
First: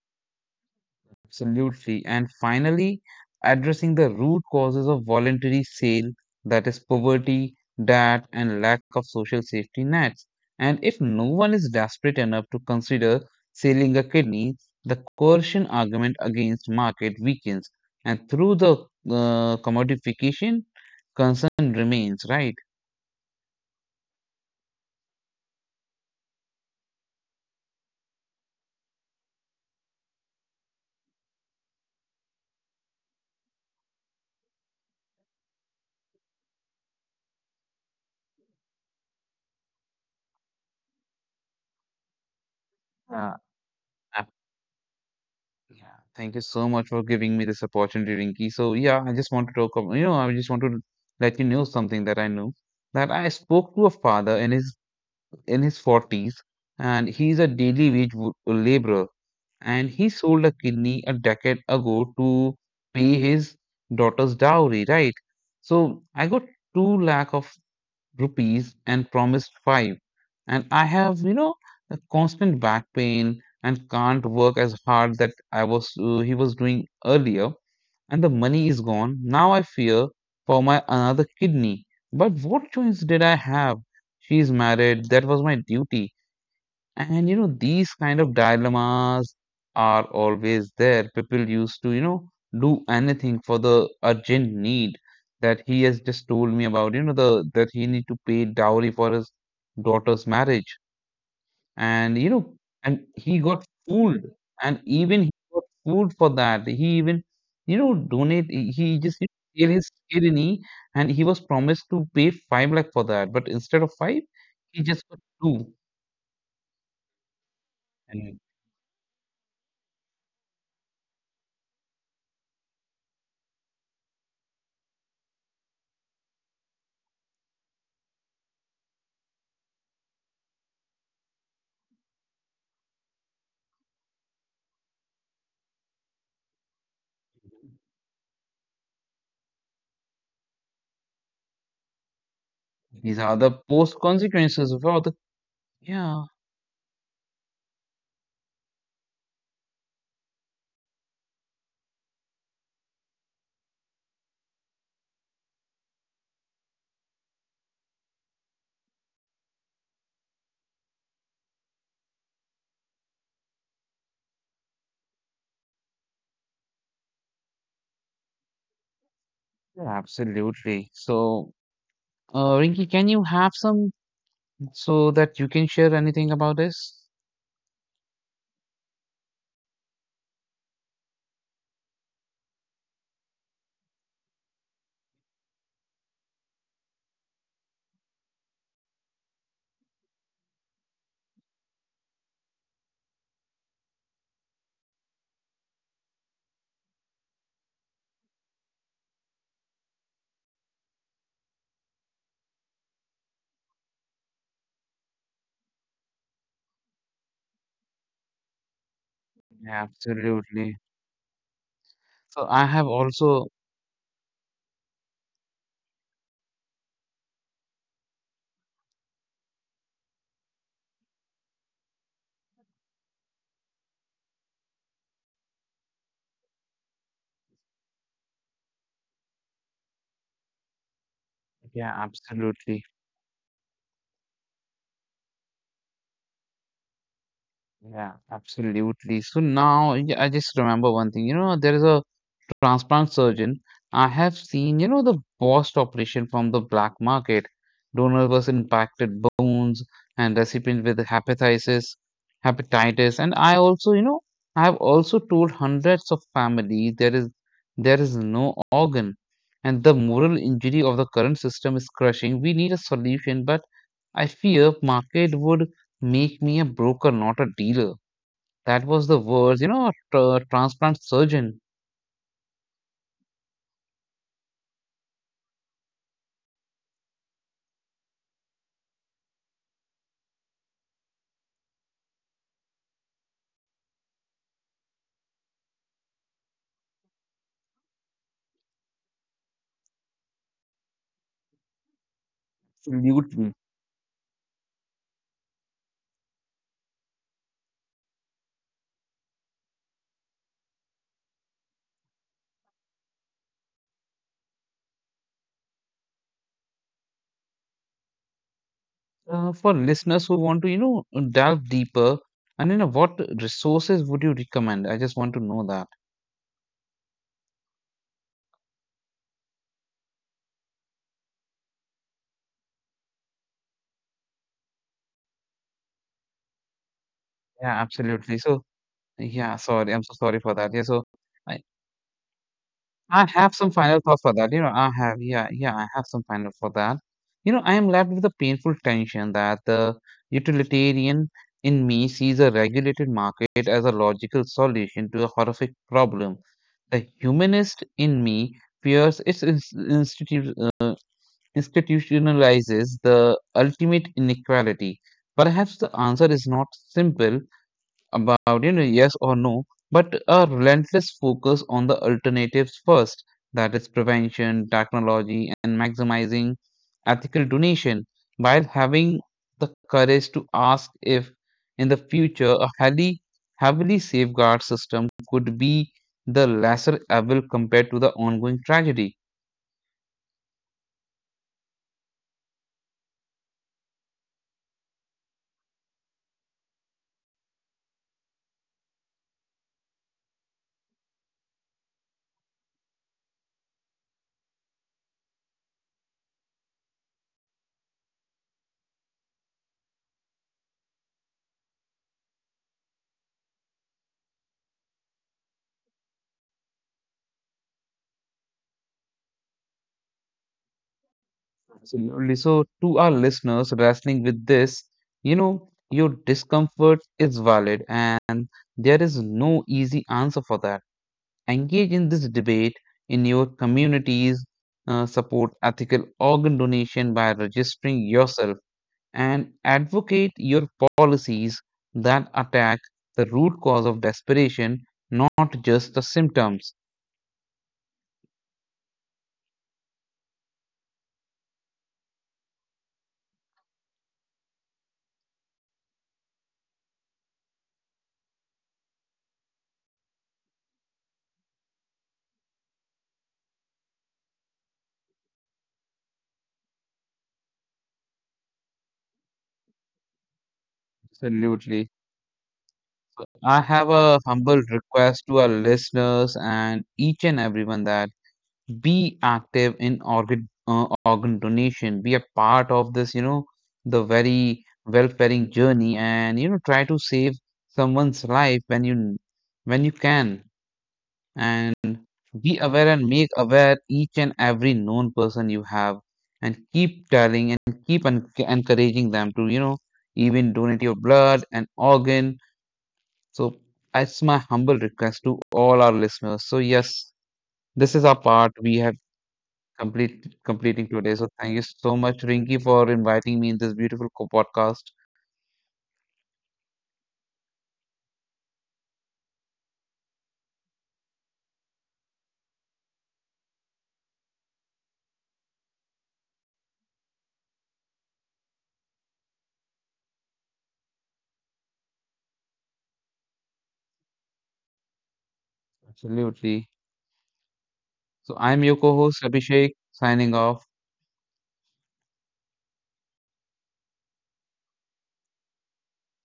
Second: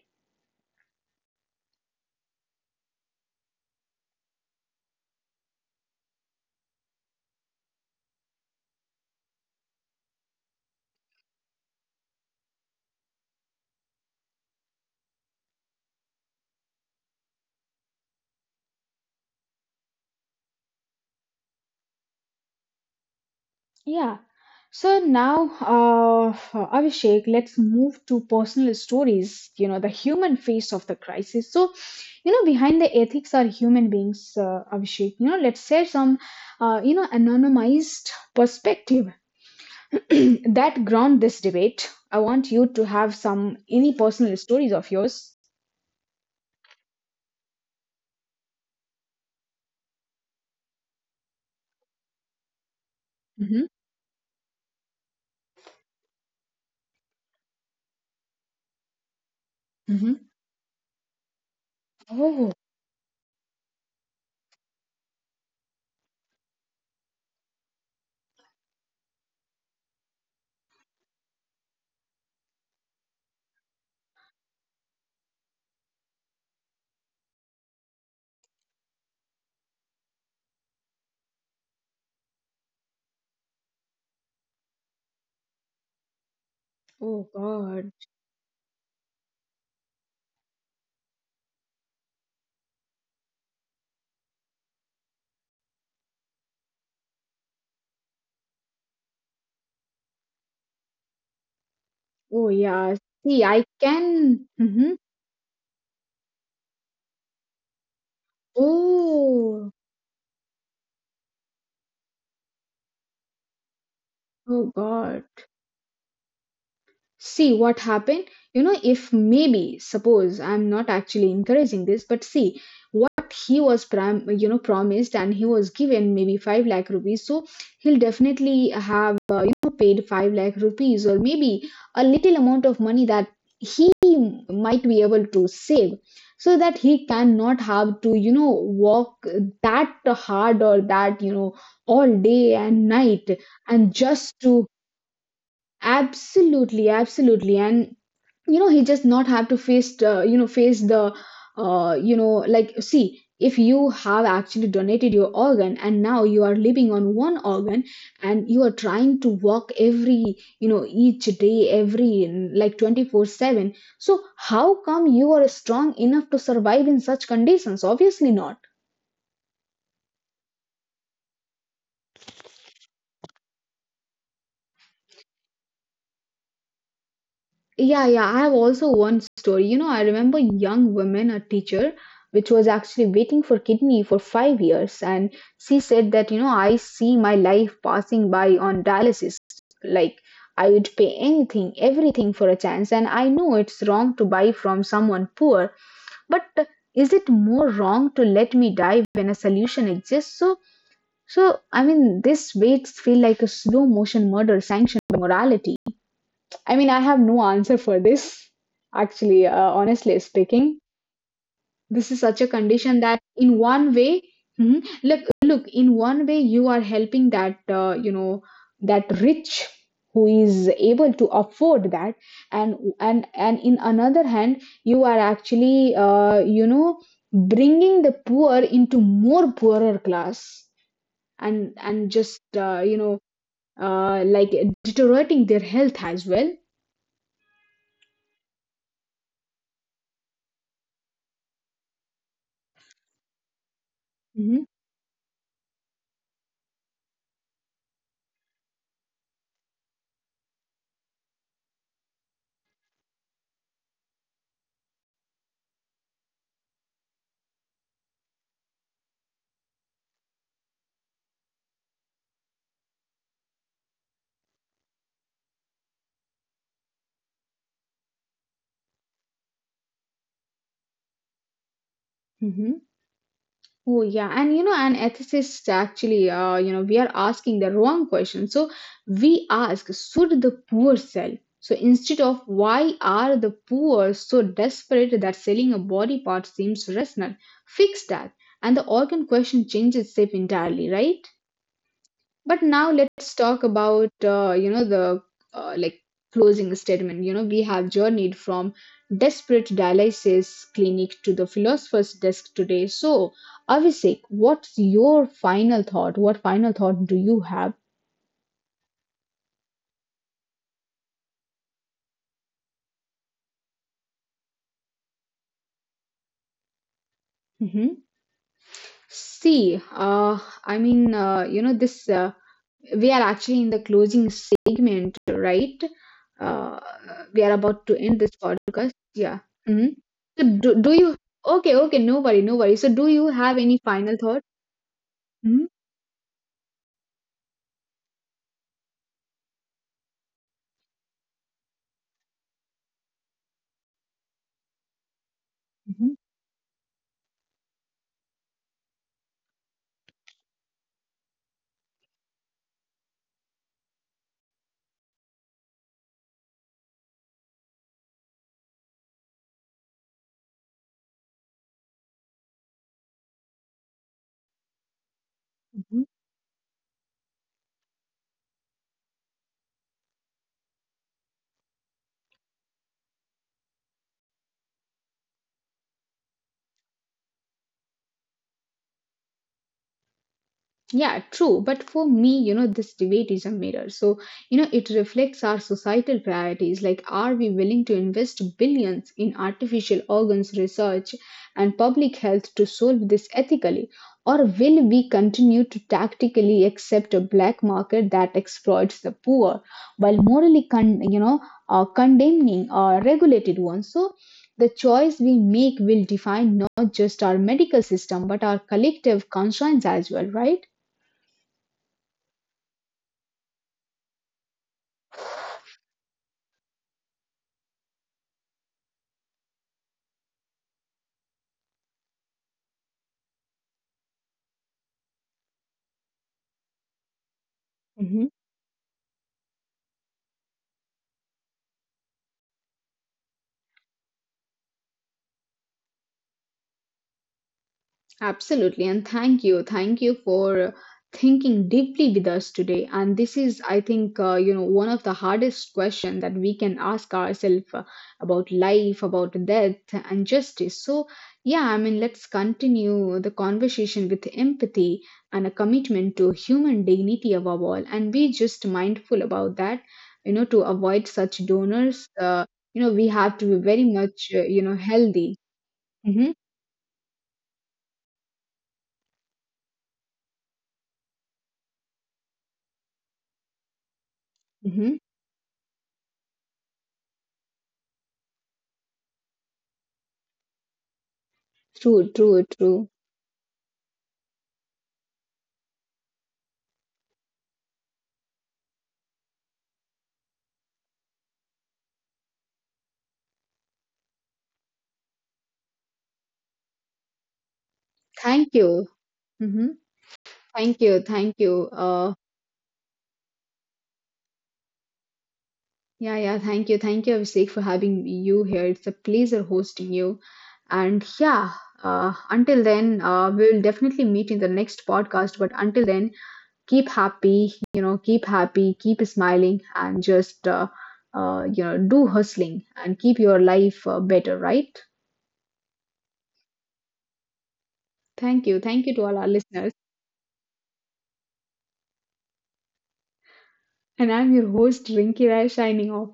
[SPEAKER 2] Absolutely. And finally, addressing the root causes of voluntary sale, that is poverty, debt, and lack of social safety nets. And if no one is desperate enough to consider selling a kidney, the coercion argument against market weakens. And through the commodification, concern remains, right?
[SPEAKER 1] Yeah. So now, Abhishek, let's move to personal stories. The human face of the crisis. So, behind the ethics are human beings. Abhishek, let's share some anonymized perspective that ground this debate. I want you to have
[SPEAKER 2] Uh,
[SPEAKER 1] some any personal stories of yours.
[SPEAKER 2] yeah, thank you so much for giving me this opportunity, Rinky. So yeah, I just want to talk about, you know, I just want to let you know something that I know that I
[SPEAKER 1] Hmm.
[SPEAKER 2] spoke to a father in his 40s, and he's a daily wage wo- laborer, and he
[SPEAKER 1] Hmm.
[SPEAKER 2] sold a kidney a decade ago
[SPEAKER 1] Oh,
[SPEAKER 2] to pay his daughter's dowry, right? So I got 2 lakh of rupees and promised five. And I have, you know, a constant back pain and can't work as hard that I was he was doing earlier. And the money is gone. Now I fear for my another kidney. But what choice did I have? She's married. That was my duty.
[SPEAKER 1] oh
[SPEAKER 2] And you know,
[SPEAKER 1] God.
[SPEAKER 2] these kind of dilemmas are always there. People used to, you know, do anything for the urgent need that he has just told me about, you know, the that he need to pay dowry for his daughter's marriage. And you
[SPEAKER 1] Oh
[SPEAKER 2] know,
[SPEAKER 1] yeah.
[SPEAKER 2] and
[SPEAKER 1] See,
[SPEAKER 2] he
[SPEAKER 1] I
[SPEAKER 2] got fooled.
[SPEAKER 1] can.
[SPEAKER 2] And
[SPEAKER 1] Hmm.
[SPEAKER 2] even he got fooled for that. He even, you know, donate he just
[SPEAKER 1] Oh,
[SPEAKER 2] did his kidney, and he was promised to pay 5 lakh for that. But instead of five,
[SPEAKER 1] oh
[SPEAKER 2] he just got
[SPEAKER 1] God.
[SPEAKER 2] two.
[SPEAKER 1] See what happened. If maybe, suppose, I'm not actually encouraging this, but see what he was promised, and he was given maybe 5 lakh rupees. So he'll definitely have paid 5 lakh rupees, or maybe a little amount of money that he might be able to save, so that he cannot have to, walk that hard, or that, all day and
[SPEAKER 2] These are
[SPEAKER 1] night.
[SPEAKER 2] the post
[SPEAKER 1] And just
[SPEAKER 2] consequences
[SPEAKER 1] to
[SPEAKER 2] of all the. Yeah,
[SPEAKER 1] absolutely, absolutely. And he just not have to face, face the, like, see, if you have actually donated your organ, and now you are living on one organ, and you are trying to walk every, each day, every, like, 24/7, so how come you are strong enough to survive in such conditions? Obviously not.
[SPEAKER 2] yeah, absolutely. So, Rinky, can you have some so that you can share anything about this?
[SPEAKER 1] Yeah, yeah. I have also one story. I remember young women, a teacher, which was actually waiting for kidney for 5 years, and she said that I see my life passing by on dialysis. Like, I would pay anything, everything for a chance, and I know it's wrong to buy from someone poor, but is it more wrong to let me die when a solution exists? So, I mean, this waits feel like a slow motion murder sanctioned by morality. I mean, I have no answer for this, actually,
[SPEAKER 2] Yeah,
[SPEAKER 1] honestly
[SPEAKER 2] absolutely.
[SPEAKER 1] speaking. This is
[SPEAKER 2] So,
[SPEAKER 1] such a
[SPEAKER 2] I have
[SPEAKER 1] condition that,
[SPEAKER 2] also.
[SPEAKER 1] in one way, Mhm. Look, look, in one way, you are helping that, that rich, who is able to afford that, and in another hand, you are actually, bringing the poor into more poorer class, and
[SPEAKER 2] Yeah,
[SPEAKER 1] and just,
[SPEAKER 2] absolutely.
[SPEAKER 1] like, deteriorating their health as well.
[SPEAKER 2] Yeah, absolutely. So now yeah, I just remember one thing. You know, there is a transplant surgeon, I have seen, you know, the worst operation from the black market. Donor was impacted bones and recipient with hepatitis, hepatitis. And I also, you know, I have also told hundreds of families there is no organ. And the moral injury of the current system is crushing. We need a solution, but I fear market would make me a broker, not a dealer. That was the words, you know, a transplant surgeon.
[SPEAKER 1] Hmm. Oh yeah, and an ethicist actually, we are asking the wrong question. So we ask, should the poor sell? So instead of, why are the poor so desperate that selling a body part seems rational? Fix that, and the organ question changes shape entirely, right? But now let's
[SPEAKER 2] Absolutely.
[SPEAKER 1] talk about the uh, like closing statement. We have journeyed from desperate dialysis clinic to the philosopher's desk today. So Abhishek, what's your final thought? What final thought do you have?
[SPEAKER 2] For listeners who want to, you know, delve deeper, and you know, what resources would you recommend? I just want to know that.
[SPEAKER 1] Hmm. See, I mean, this. We are actually in the closing segment, right? Uh, we are
[SPEAKER 2] Yeah,
[SPEAKER 1] about to end this
[SPEAKER 2] absolutely. So,
[SPEAKER 1] podcast. Yeah.
[SPEAKER 2] yeah,
[SPEAKER 1] Hmm.
[SPEAKER 2] sorry, I'm so sorry
[SPEAKER 1] So
[SPEAKER 2] for that.
[SPEAKER 1] do,
[SPEAKER 2] Yeah,
[SPEAKER 1] do
[SPEAKER 2] so
[SPEAKER 1] you?
[SPEAKER 2] I,
[SPEAKER 1] Okay, okay, no worry, no worry. So do
[SPEAKER 2] I
[SPEAKER 1] you
[SPEAKER 2] have
[SPEAKER 1] have
[SPEAKER 2] some
[SPEAKER 1] any
[SPEAKER 2] final
[SPEAKER 1] final
[SPEAKER 2] thoughts for
[SPEAKER 1] thought?
[SPEAKER 2] that. You know, I have,
[SPEAKER 1] Mm-hmm.
[SPEAKER 2] yeah, I have some final for that. You know, I am left with a painful tension that the utilitarian in me sees a regulated market as a logical solution to a horrific
[SPEAKER 1] Mm-hmm.
[SPEAKER 2] problem. The humanist in me fears its institutionalizes the ultimate inequality? Perhaps the answer is not simple about you know yes or no, but a relentless focus on the alternatives first, that is prevention, technology, and
[SPEAKER 1] Mm-hmm.
[SPEAKER 2] maximizing ethical donation, while having the courage to ask if in the future a highly heavily safeguard system could be the lesser evil compared to the ongoing tragedy.
[SPEAKER 1] Yeah, true. But for me this debate is a mirror. So it reflects our societal priorities. Like, are we willing to invest billions in artificial organs research and public health to solve this ethically? Or will we continue to tactically accept a black market that exploits the poor, while morally, condemning regulated ones? So, the choice we make will define not just our medical system, but our collective conscience as well, right?
[SPEAKER 2] Absolutely. So, to our listeners wrestling with this, you know, your discomfort is valid and there is no easy answer for that. Engage in this debate in your communities, support ethical organ donation by registering
[SPEAKER 1] Mhm.
[SPEAKER 2] yourself, and advocate your policies that attack the root cause of desperation, not just the symptoms.
[SPEAKER 1] Absolutely. And thank you. Thank you for thinking deeply with us today. And this is, I think, one of the hardest questions that we can ask ourselves, about life, about death and justice. So, yeah, I mean, let's continue the conversation with empathy and a commitment to human dignity above all. And be just mindful about that to avoid such
[SPEAKER 2] Absolutely.
[SPEAKER 1] donors. We have to be
[SPEAKER 2] I
[SPEAKER 1] very
[SPEAKER 2] have a
[SPEAKER 1] much,
[SPEAKER 2] humble request
[SPEAKER 1] healthy.
[SPEAKER 2] to our
[SPEAKER 1] Hmm.
[SPEAKER 2] listeners and each and everyone that be active in organ donation. Be a part of this, you know, the very
[SPEAKER 1] Hmm.
[SPEAKER 2] welfaring journey, and you know, try to save someone's life when you can, and
[SPEAKER 1] True, true,
[SPEAKER 2] be
[SPEAKER 1] true.
[SPEAKER 2] aware and make aware each and every known person you have, and keep telling and keep en encouraging them to, you know, even donate your blood and organ so it's my humble request to all our listeners. So yes, this is our
[SPEAKER 1] Thank
[SPEAKER 2] part we
[SPEAKER 1] you.
[SPEAKER 2] have
[SPEAKER 1] Hmm.
[SPEAKER 2] complete
[SPEAKER 1] Thank
[SPEAKER 2] completing
[SPEAKER 1] you,
[SPEAKER 2] today.
[SPEAKER 1] thank
[SPEAKER 2] So thank
[SPEAKER 1] you.
[SPEAKER 2] you so much, Rinki, for inviting me in this beautiful co- podcast.
[SPEAKER 1] Yeah, yeah, thank you, Abhishek, for having you here. It's a pleasure hosting you. And yeah, until then, we will definitely meet in the next podcast. But until then, keep happy, you know, keep happy, keep smiling, and just, do hustling and keep your life, better, right?
[SPEAKER 2] Absolutely. So I'm
[SPEAKER 1] Thank
[SPEAKER 2] your
[SPEAKER 1] you to all our
[SPEAKER 2] co-host
[SPEAKER 1] listeners.
[SPEAKER 2] Abhishek, signing off.
[SPEAKER 1] And I'm your host, Rinki Rai, signing off.